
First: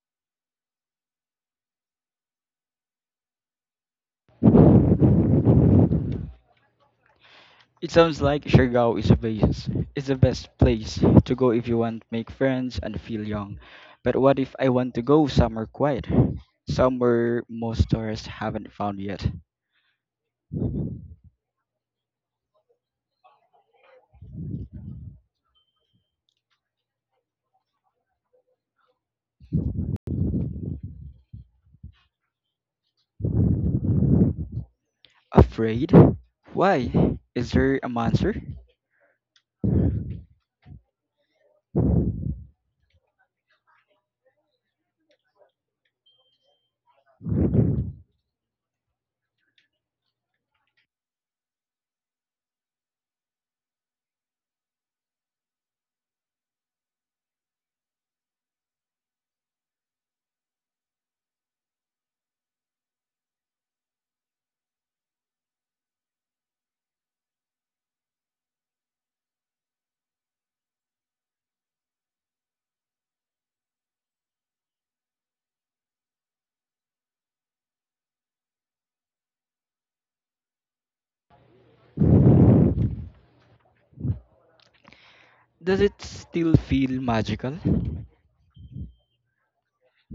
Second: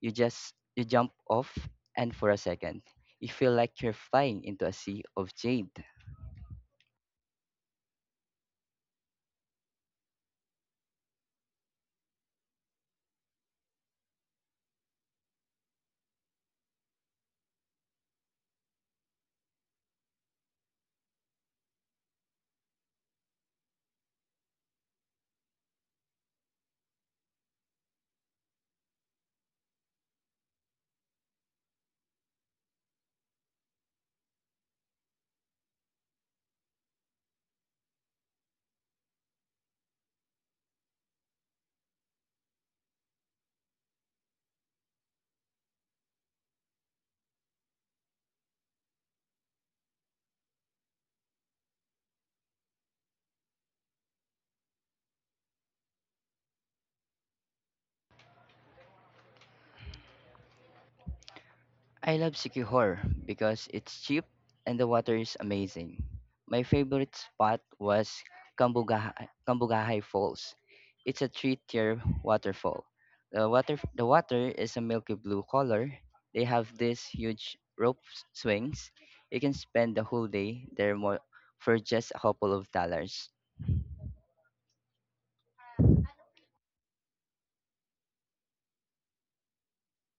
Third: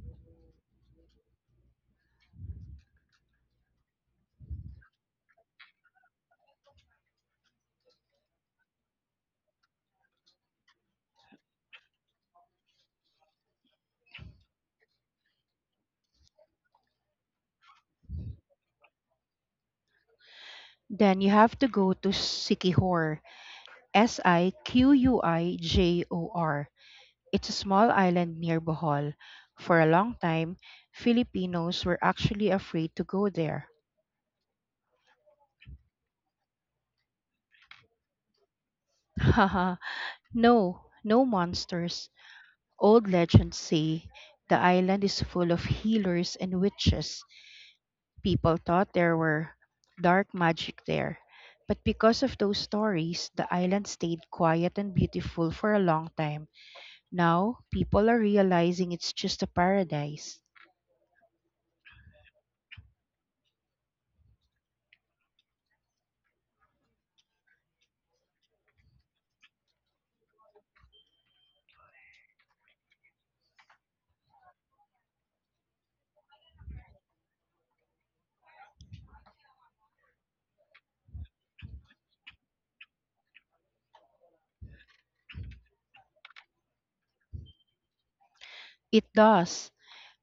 Speaker 3: You jump off and for a second, you feel like you're flying into a sea of jade.
Speaker 1: It sounds like Siargao is a base. It's the best place to go if you want to make friends and feel young. But what if I want to go somewhere quiet? Somewhere most tourists haven't found yet.
Speaker 2: Then you have to go to Sikihor, Siquijor. It's a small island near Bohol. For a long time, Filipinos were actually afraid to go there.
Speaker 1: Afraid? Why? Is there a monster?
Speaker 2: Haha, no, no monsters. Old legends say the island is full of healers and witches. People thought there were dark magic there, but because of those stories, the island stayed quiet and beautiful for a long time. Now, people are realizing it's just a paradise.
Speaker 3: I love Sikihor because it's cheap and the water is amazing. My favorite spot was Kambugahay Falls. It's a three-tier waterfall. The water is a milky blue color. They have these huge swings. You can spend the whole day for just a couple of dollars.
Speaker 1: Does it still feel magical?
Speaker 2: It does.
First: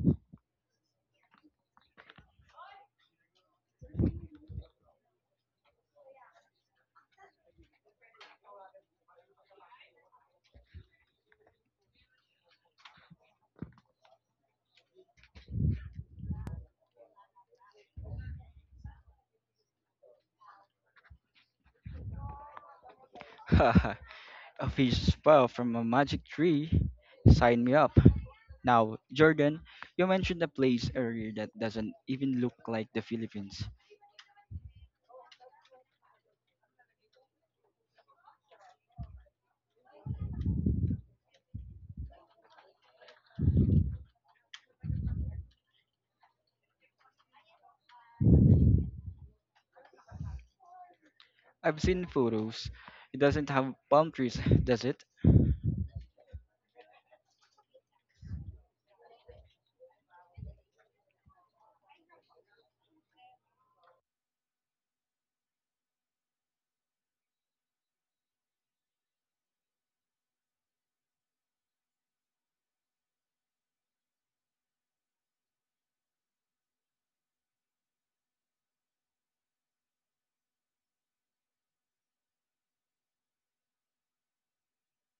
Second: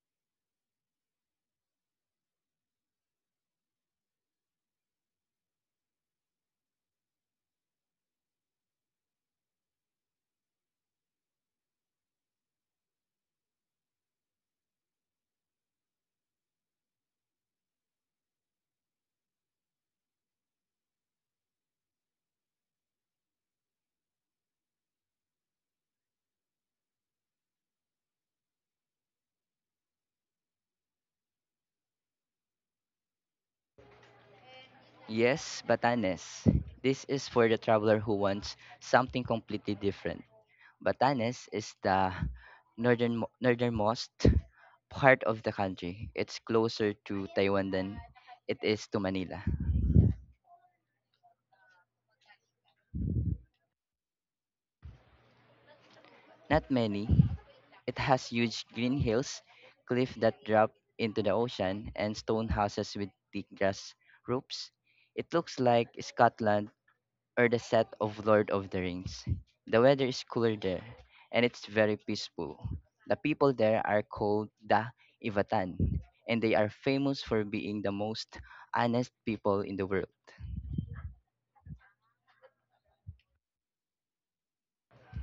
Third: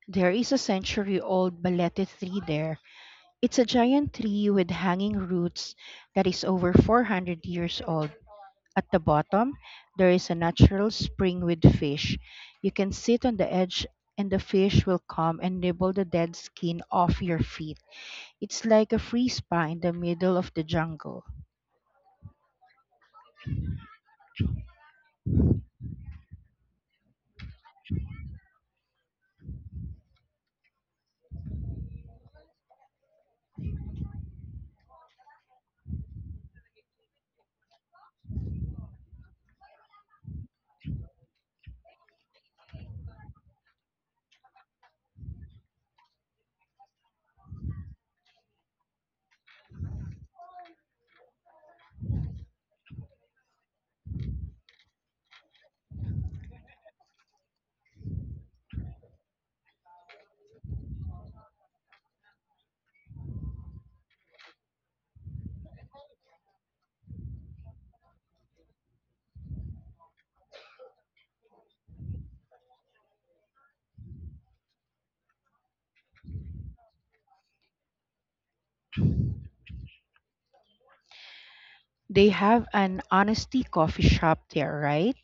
Speaker 2: There is a century old balete tree there. It's a giant tree with hanging roots that is over 400 years old. At the bottom, there is a natural spring with fish. You can sit on the edge and the fish will come and nibble the dead skin off your feet. It's like a free spa in the middle of the jungle.
Speaker 1: Haha, a fish spell from a magic tree? Sign me up. Now, Jordan, you mentioned a place earlier that doesn't even look like the Philippines.
Speaker 3: Yes, Batanes. This is for the traveler who wants something completely different. Batanes is the northernmost part of the country. It's closer to Taiwan than it is to Manila.
Speaker 1: I've seen photos. It doesn't have palm trees, does it?
Speaker 3: Not many. It has huge green hills, cliffs that drop into the ocean, and stone houses with thick grass roofs. It looks like Scotland or the set of Lord of the Rings. The weather is cooler there, and it's very peaceful. The people there are called the Ivatan, and they are famous for being the most honest people in the world.
Speaker 2: They have an honesty coffee shop there, right?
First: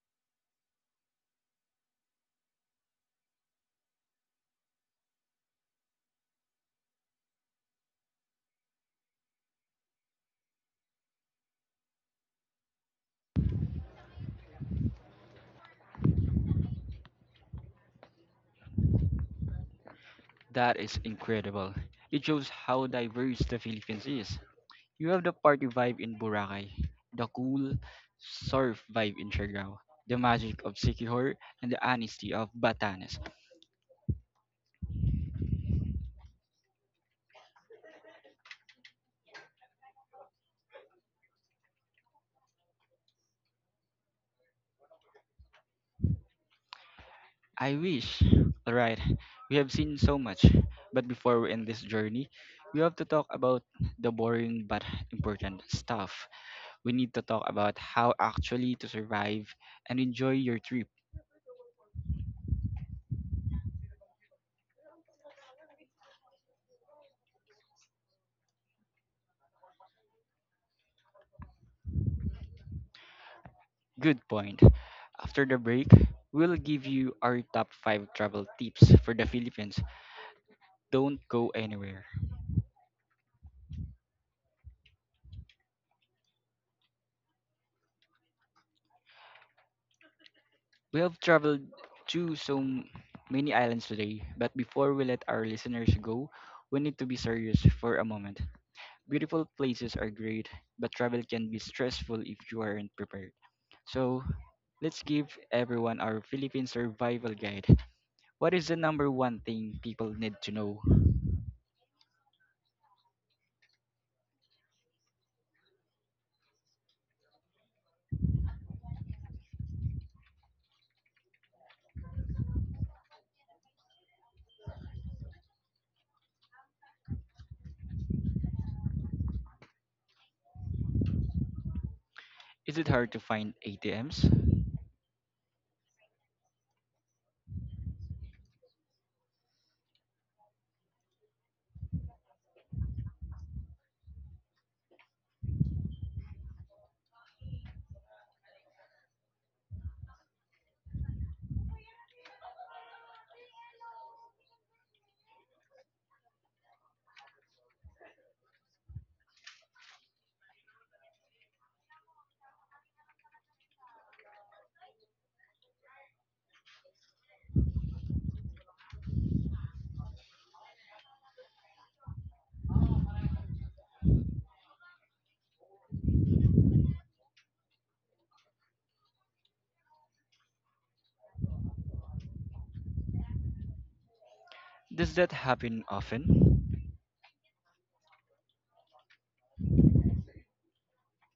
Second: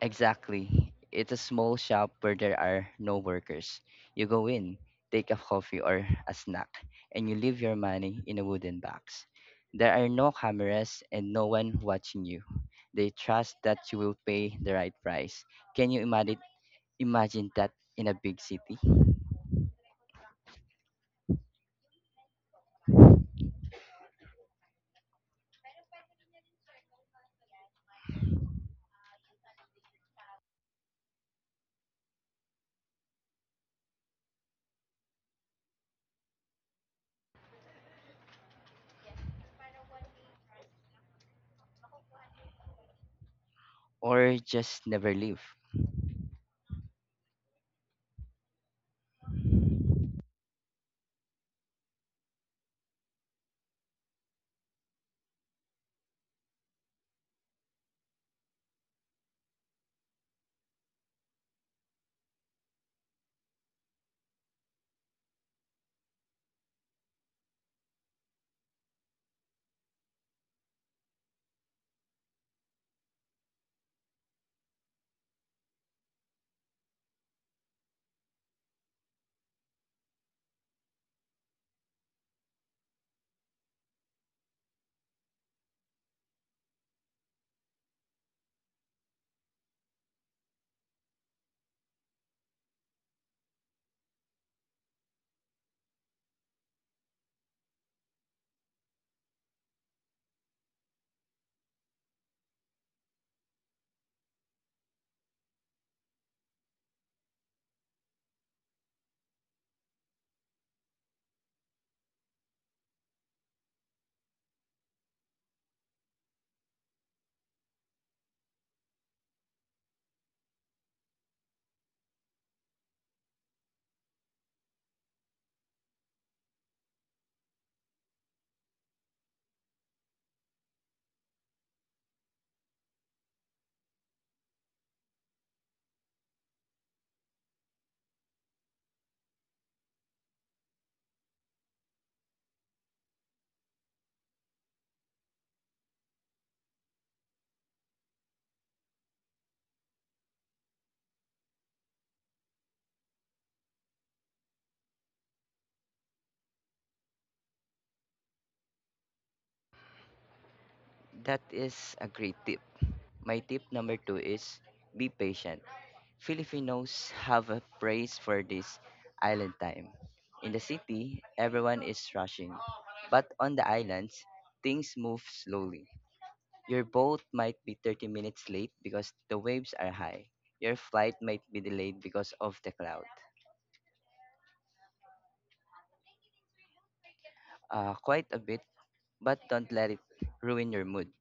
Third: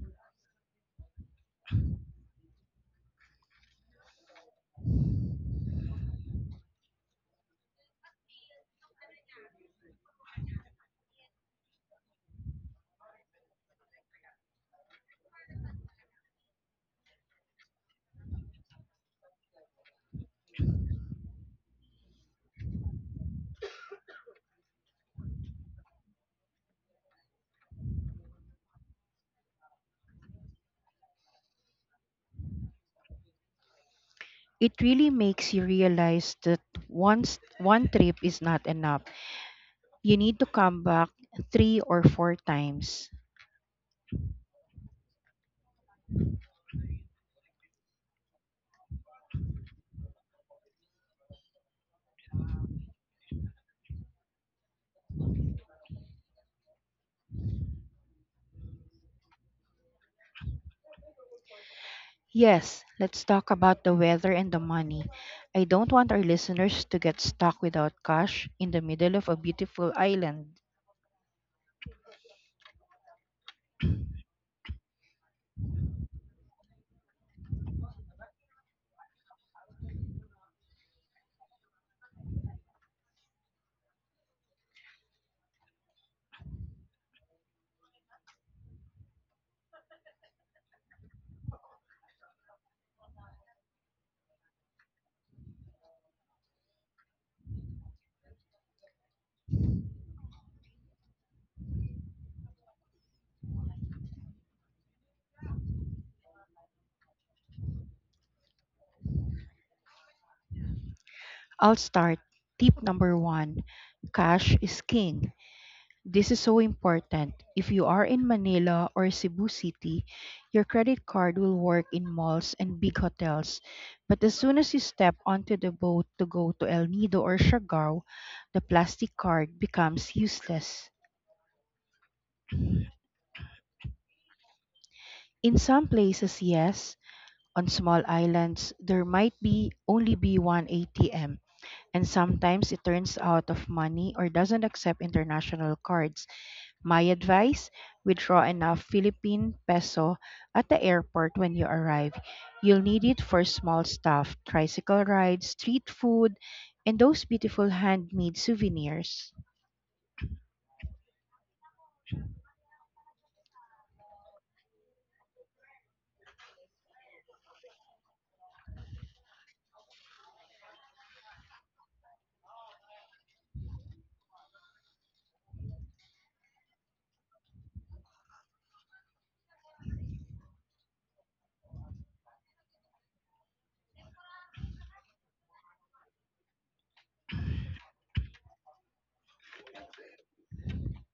Speaker 3: Exactly. It's a small shop where there are no workers. You go in, take a coffee or a snack, and you leave your money in a wooden box. There are no cameras and no one watching you. They trust that you will pay the right price. Can you imagine Imagine that in a big city
Speaker 1: That is incredible. It shows how diverse the Philippines is. You have the party vibe in Boracay, the cool surf vibe in Siargao, the magic of Siquijor, and the honesty of Batanes.
Speaker 2: It really makes you realize that once one trip is not enough. You need to come back three or four times.
Speaker 3: or just never leave.
Speaker 1: I wish. Alright, we have seen so much, but before we end this journey, we have to talk about the boring but important stuff. We need to talk about how actually to survive and enjoy your trip.
Speaker 2: Yes, let's talk about the weather and the money. I don't want our listeners to get stuck without cash in the middle of a beautiful island.
Speaker 1: Good point. After the break, we'll give you our top 5 travel tips for the Philippines. Don't go anywhere. We have traveled to many islands today, but before we let our listeners go, we need to be serious for a moment. Beautiful places are great, but travel can be stressful if you aren't prepared. So, let's give everyone our Philippine survival guide. What is the number one thing people need to know?
Speaker 2: I'll start. Tip number one, cash is king. This is so important. If you are in Manila or Cebu City, your credit card will work in malls and big hotels. But as soon as you step onto the boat to go to El Nido or Siargao, the plastic card becomes useless.
Speaker 1: Is it hard to find ATMs?
Speaker 2: In some places, yes. On small islands, there might be only be one ATM, and sometimes it turns out of money or doesn't accept international cards. My advice, withdraw enough Philippine peso at the airport when you arrive. You'll need it for small stuff, tricycle rides, street food, and those beautiful handmade souvenirs.
Speaker 3: That is a great tip. My tip number two is be patient. Filipinos have a praise for this island time. In the city, everyone is rushing, but on the islands, things move slowly. Your boat might be 30 minutes late because the waves are high. Your flight might be delayed because of the cloud.
Speaker 1: Does that happen often?
Speaker 3: Quite a bit, but don't let it ruin your mood.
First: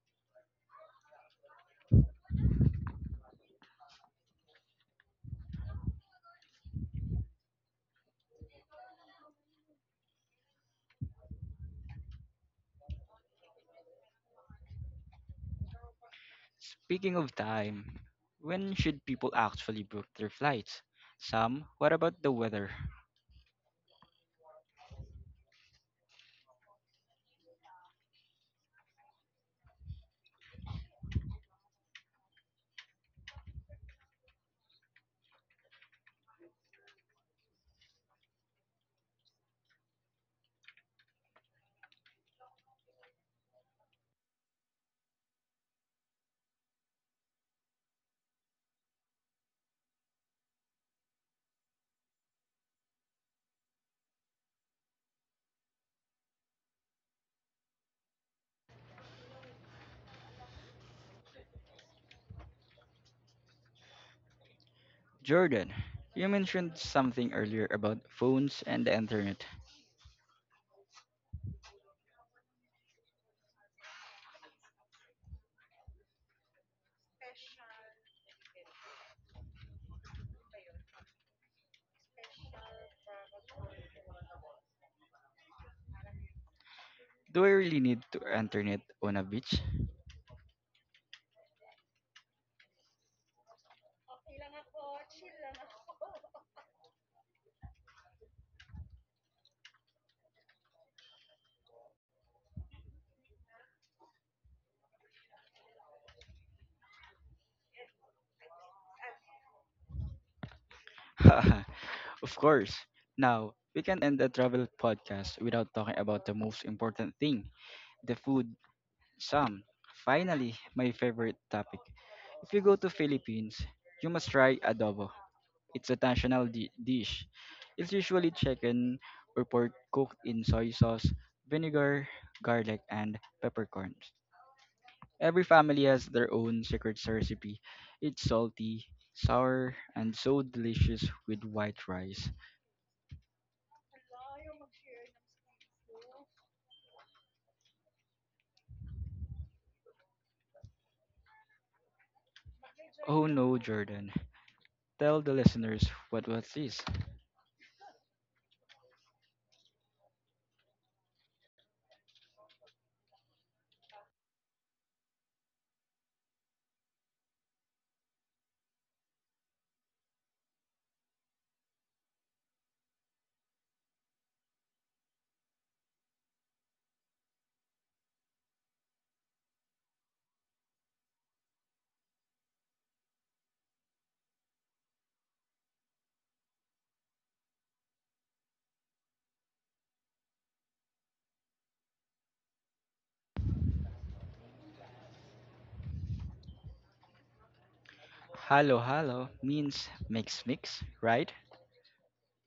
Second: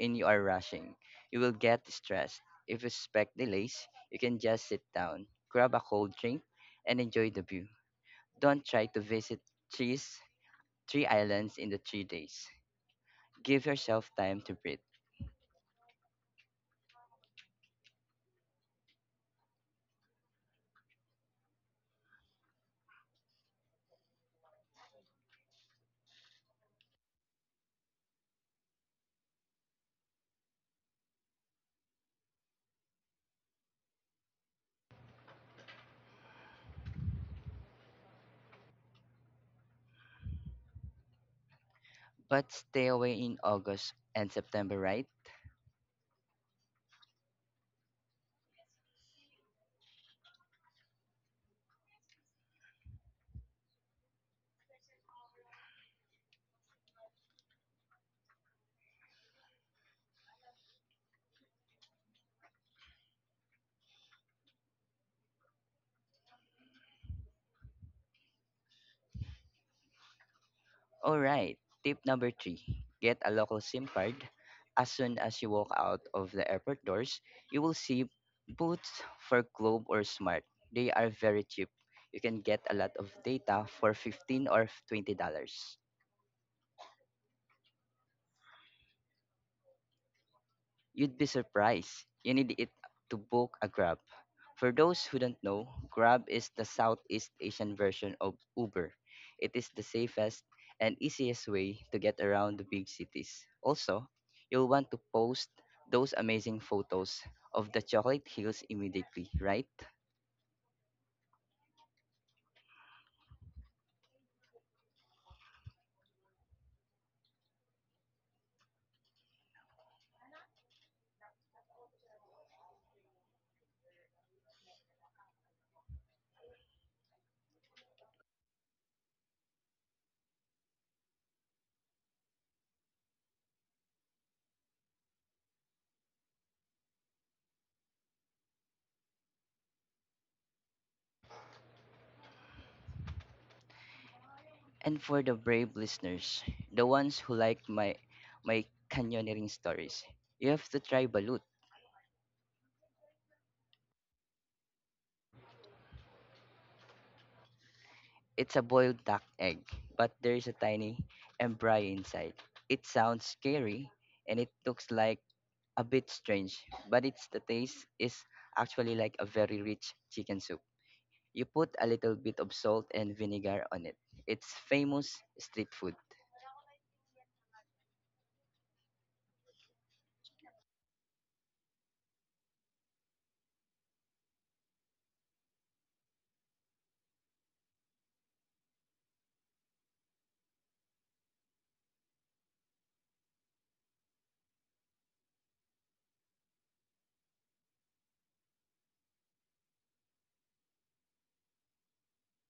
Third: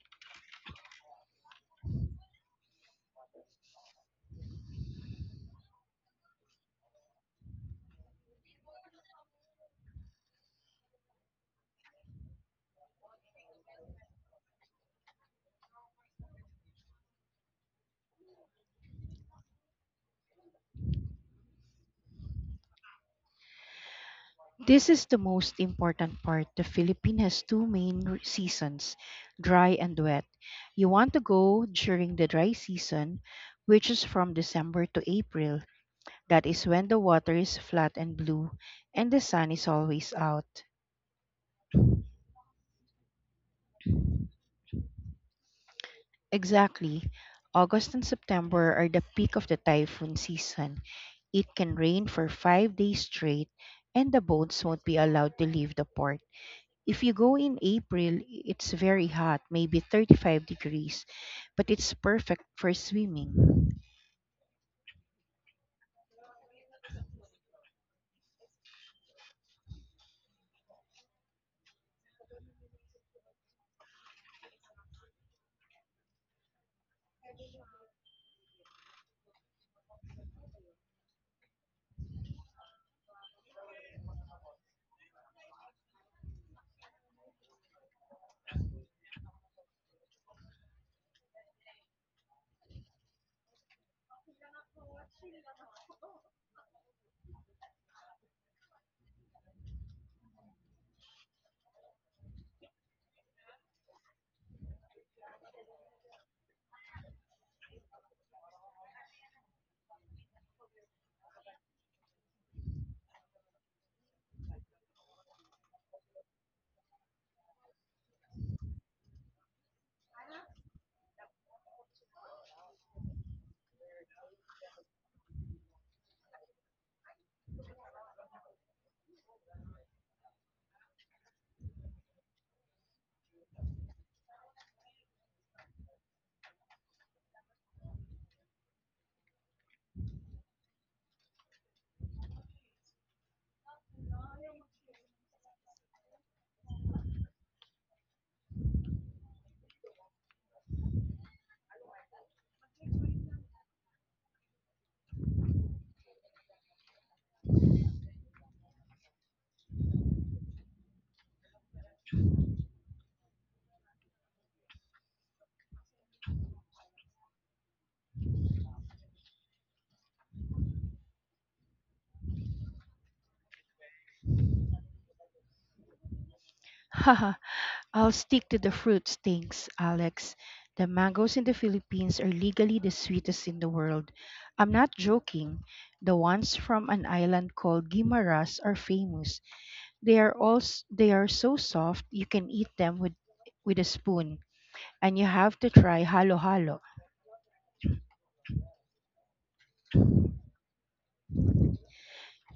Speaker 3: And you are rushing. You will get stressed. If you expect delays, you can just sit down, grab a cold drink, and enjoy the view. Don't try to visit trees, three islands in the 3 days. Give yourself time to breathe.
Speaker 1: Speaking of time, when should people actually book their flights? Sam, what about the weather?
Speaker 2: This is the most important part. The Philippines has two main seasons, dry and wet. You want to go during the dry season, which is from December to April. That is when the water is flat and blue and the sun is always out.
Speaker 3: But stay away in August and September, right?
Speaker 2: Exactly. August and September are the peak of the typhoon season. It can rain for 5 days straight, and the boats won't be allowed to leave the port. If you go in April, it's very hot, maybe 35 degrees, but it's perfect for swimming.
Speaker 1: Jordan, you mentioned something earlier about phones and the internet.
Speaker 3: All right. Tip number three, get a local SIM card. As soon as you walk out of the airport doors, you will see booths for Globe or Smart. They are very cheap. You can get a lot of data for $15 or $20.
Speaker 1: Do I really need to internet on a beach?
Speaker 3: You'd be surprised. You need it to book a Grab. For those who don't know, Grab is the Southeast Asian version of Uber. It is the safest and easiest way to get around the big cities. Also, you'll want to post those amazing photos of the chocolate hills immediately, right?
Speaker 1: Of course. Now, we can end the travel podcast without talking about the most important thing, the food. Sam, finally, my favorite topic. If you go to Philippines, you must try adobo. It's a national dish. It's usually chicken or pork cooked in soy sauce, vinegar, garlic, and peppercorns. Every family has their own secret recipe. It's salty, sour, and so delicious with white rice.
Speaker 3: And for the brave listeners, the ones who like my canyoneering stories, you have to try Balut.
Speaker 1: Oh no, Jordan. Tell the listeners what was this.
Speaker 3: It's a boiled duck egg, but there is a tiny embryo inside. It sounds scary and it looks like a bit strange, but it's the taste is actually like a very rich chicken soup. You put a little bit of salt and vinegar on it. It's famous street food.
Speaker 2: Haha, I'll stick to the fruits, thanks, Alex. The mangoes in the Philippines are legally the sweetest in the world. I'm not joking. The ones from an island called Guimaras are famous. They are so soft you can eat them with a spoon, and you have to try halo-halo.
Speaker 1: Halo halo means mix mix, right?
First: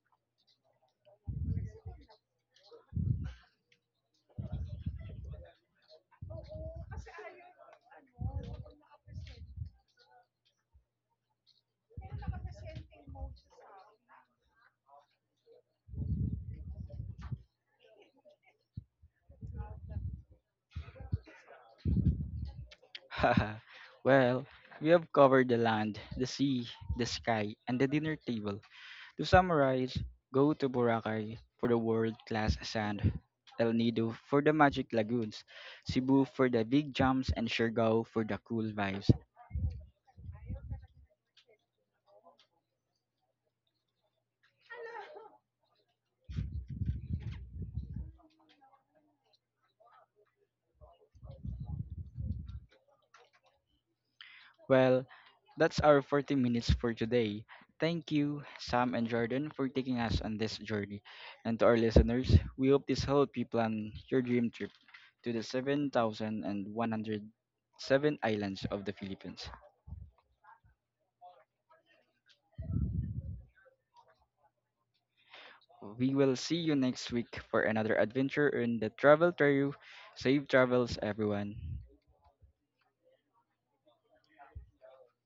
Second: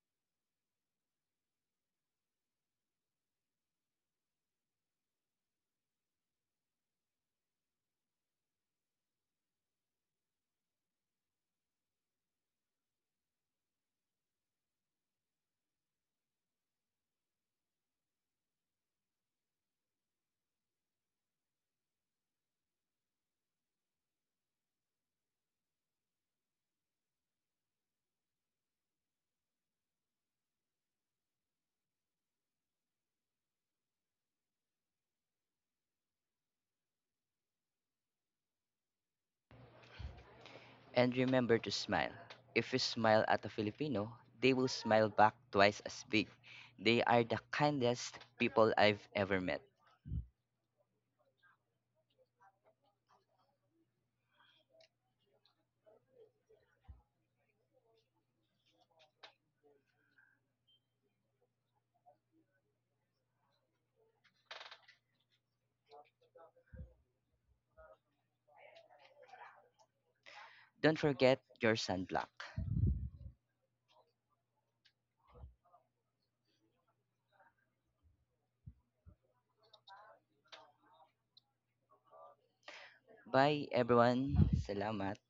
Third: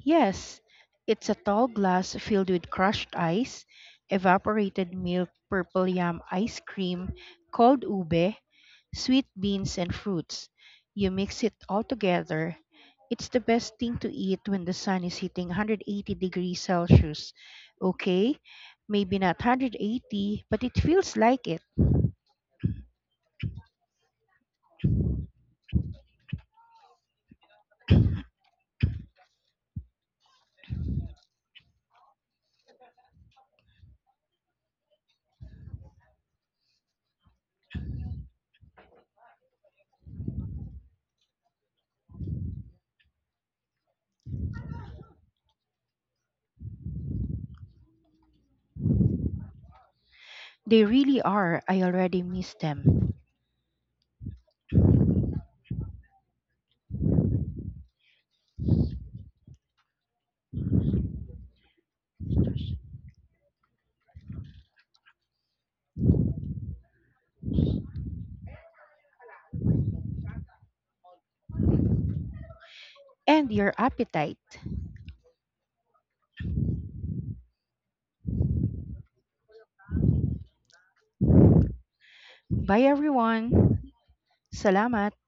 Speaker 2: Yes, it's a tall glass filled with crushed ice, evaporated milk, purple yam ice cream, cold ube, sweet beans, and fruits. You mix it all together. It's the best thing to eat when the sun is hitting 180 degrees Celsius. Okay, maybe not 180, but it feels like it.
Speaker 1: Haha. Well, we have covered the land, the sea, the sky, and the dinner table. To summarize, go to Boracay for the world-class sand, El Nido for the magic lagoons, Cebu for the big jumps, and Siargao for the cool vibes.
Speaker 3: And remember to smile. If you smile at a Filipino, they will smile back twice as big. They are the kindest people I've ever met.
Speaker 2: They really are. I already miss them.
Speaker 1: Well, that's our 40 minutes for today. Thank you, Sam and Jordan, for taking us on this journey. And to our listeners, we hope this helped you plan your dream trip to the 7,107 islands of the Philippines.
Speaker 3: Don't forget your sunblock.
Speaker 2: And your appetite.
Speaker 1: We will see you next week for another adventure in the travel trail. Safe travels, everyone.
Speaker 2: Bye,
Speaker 3: Bye
Speaker 2: everyone.
Speaker 3: everyone.
Speaker 2: Salamat.
Speaker 3: Salamat.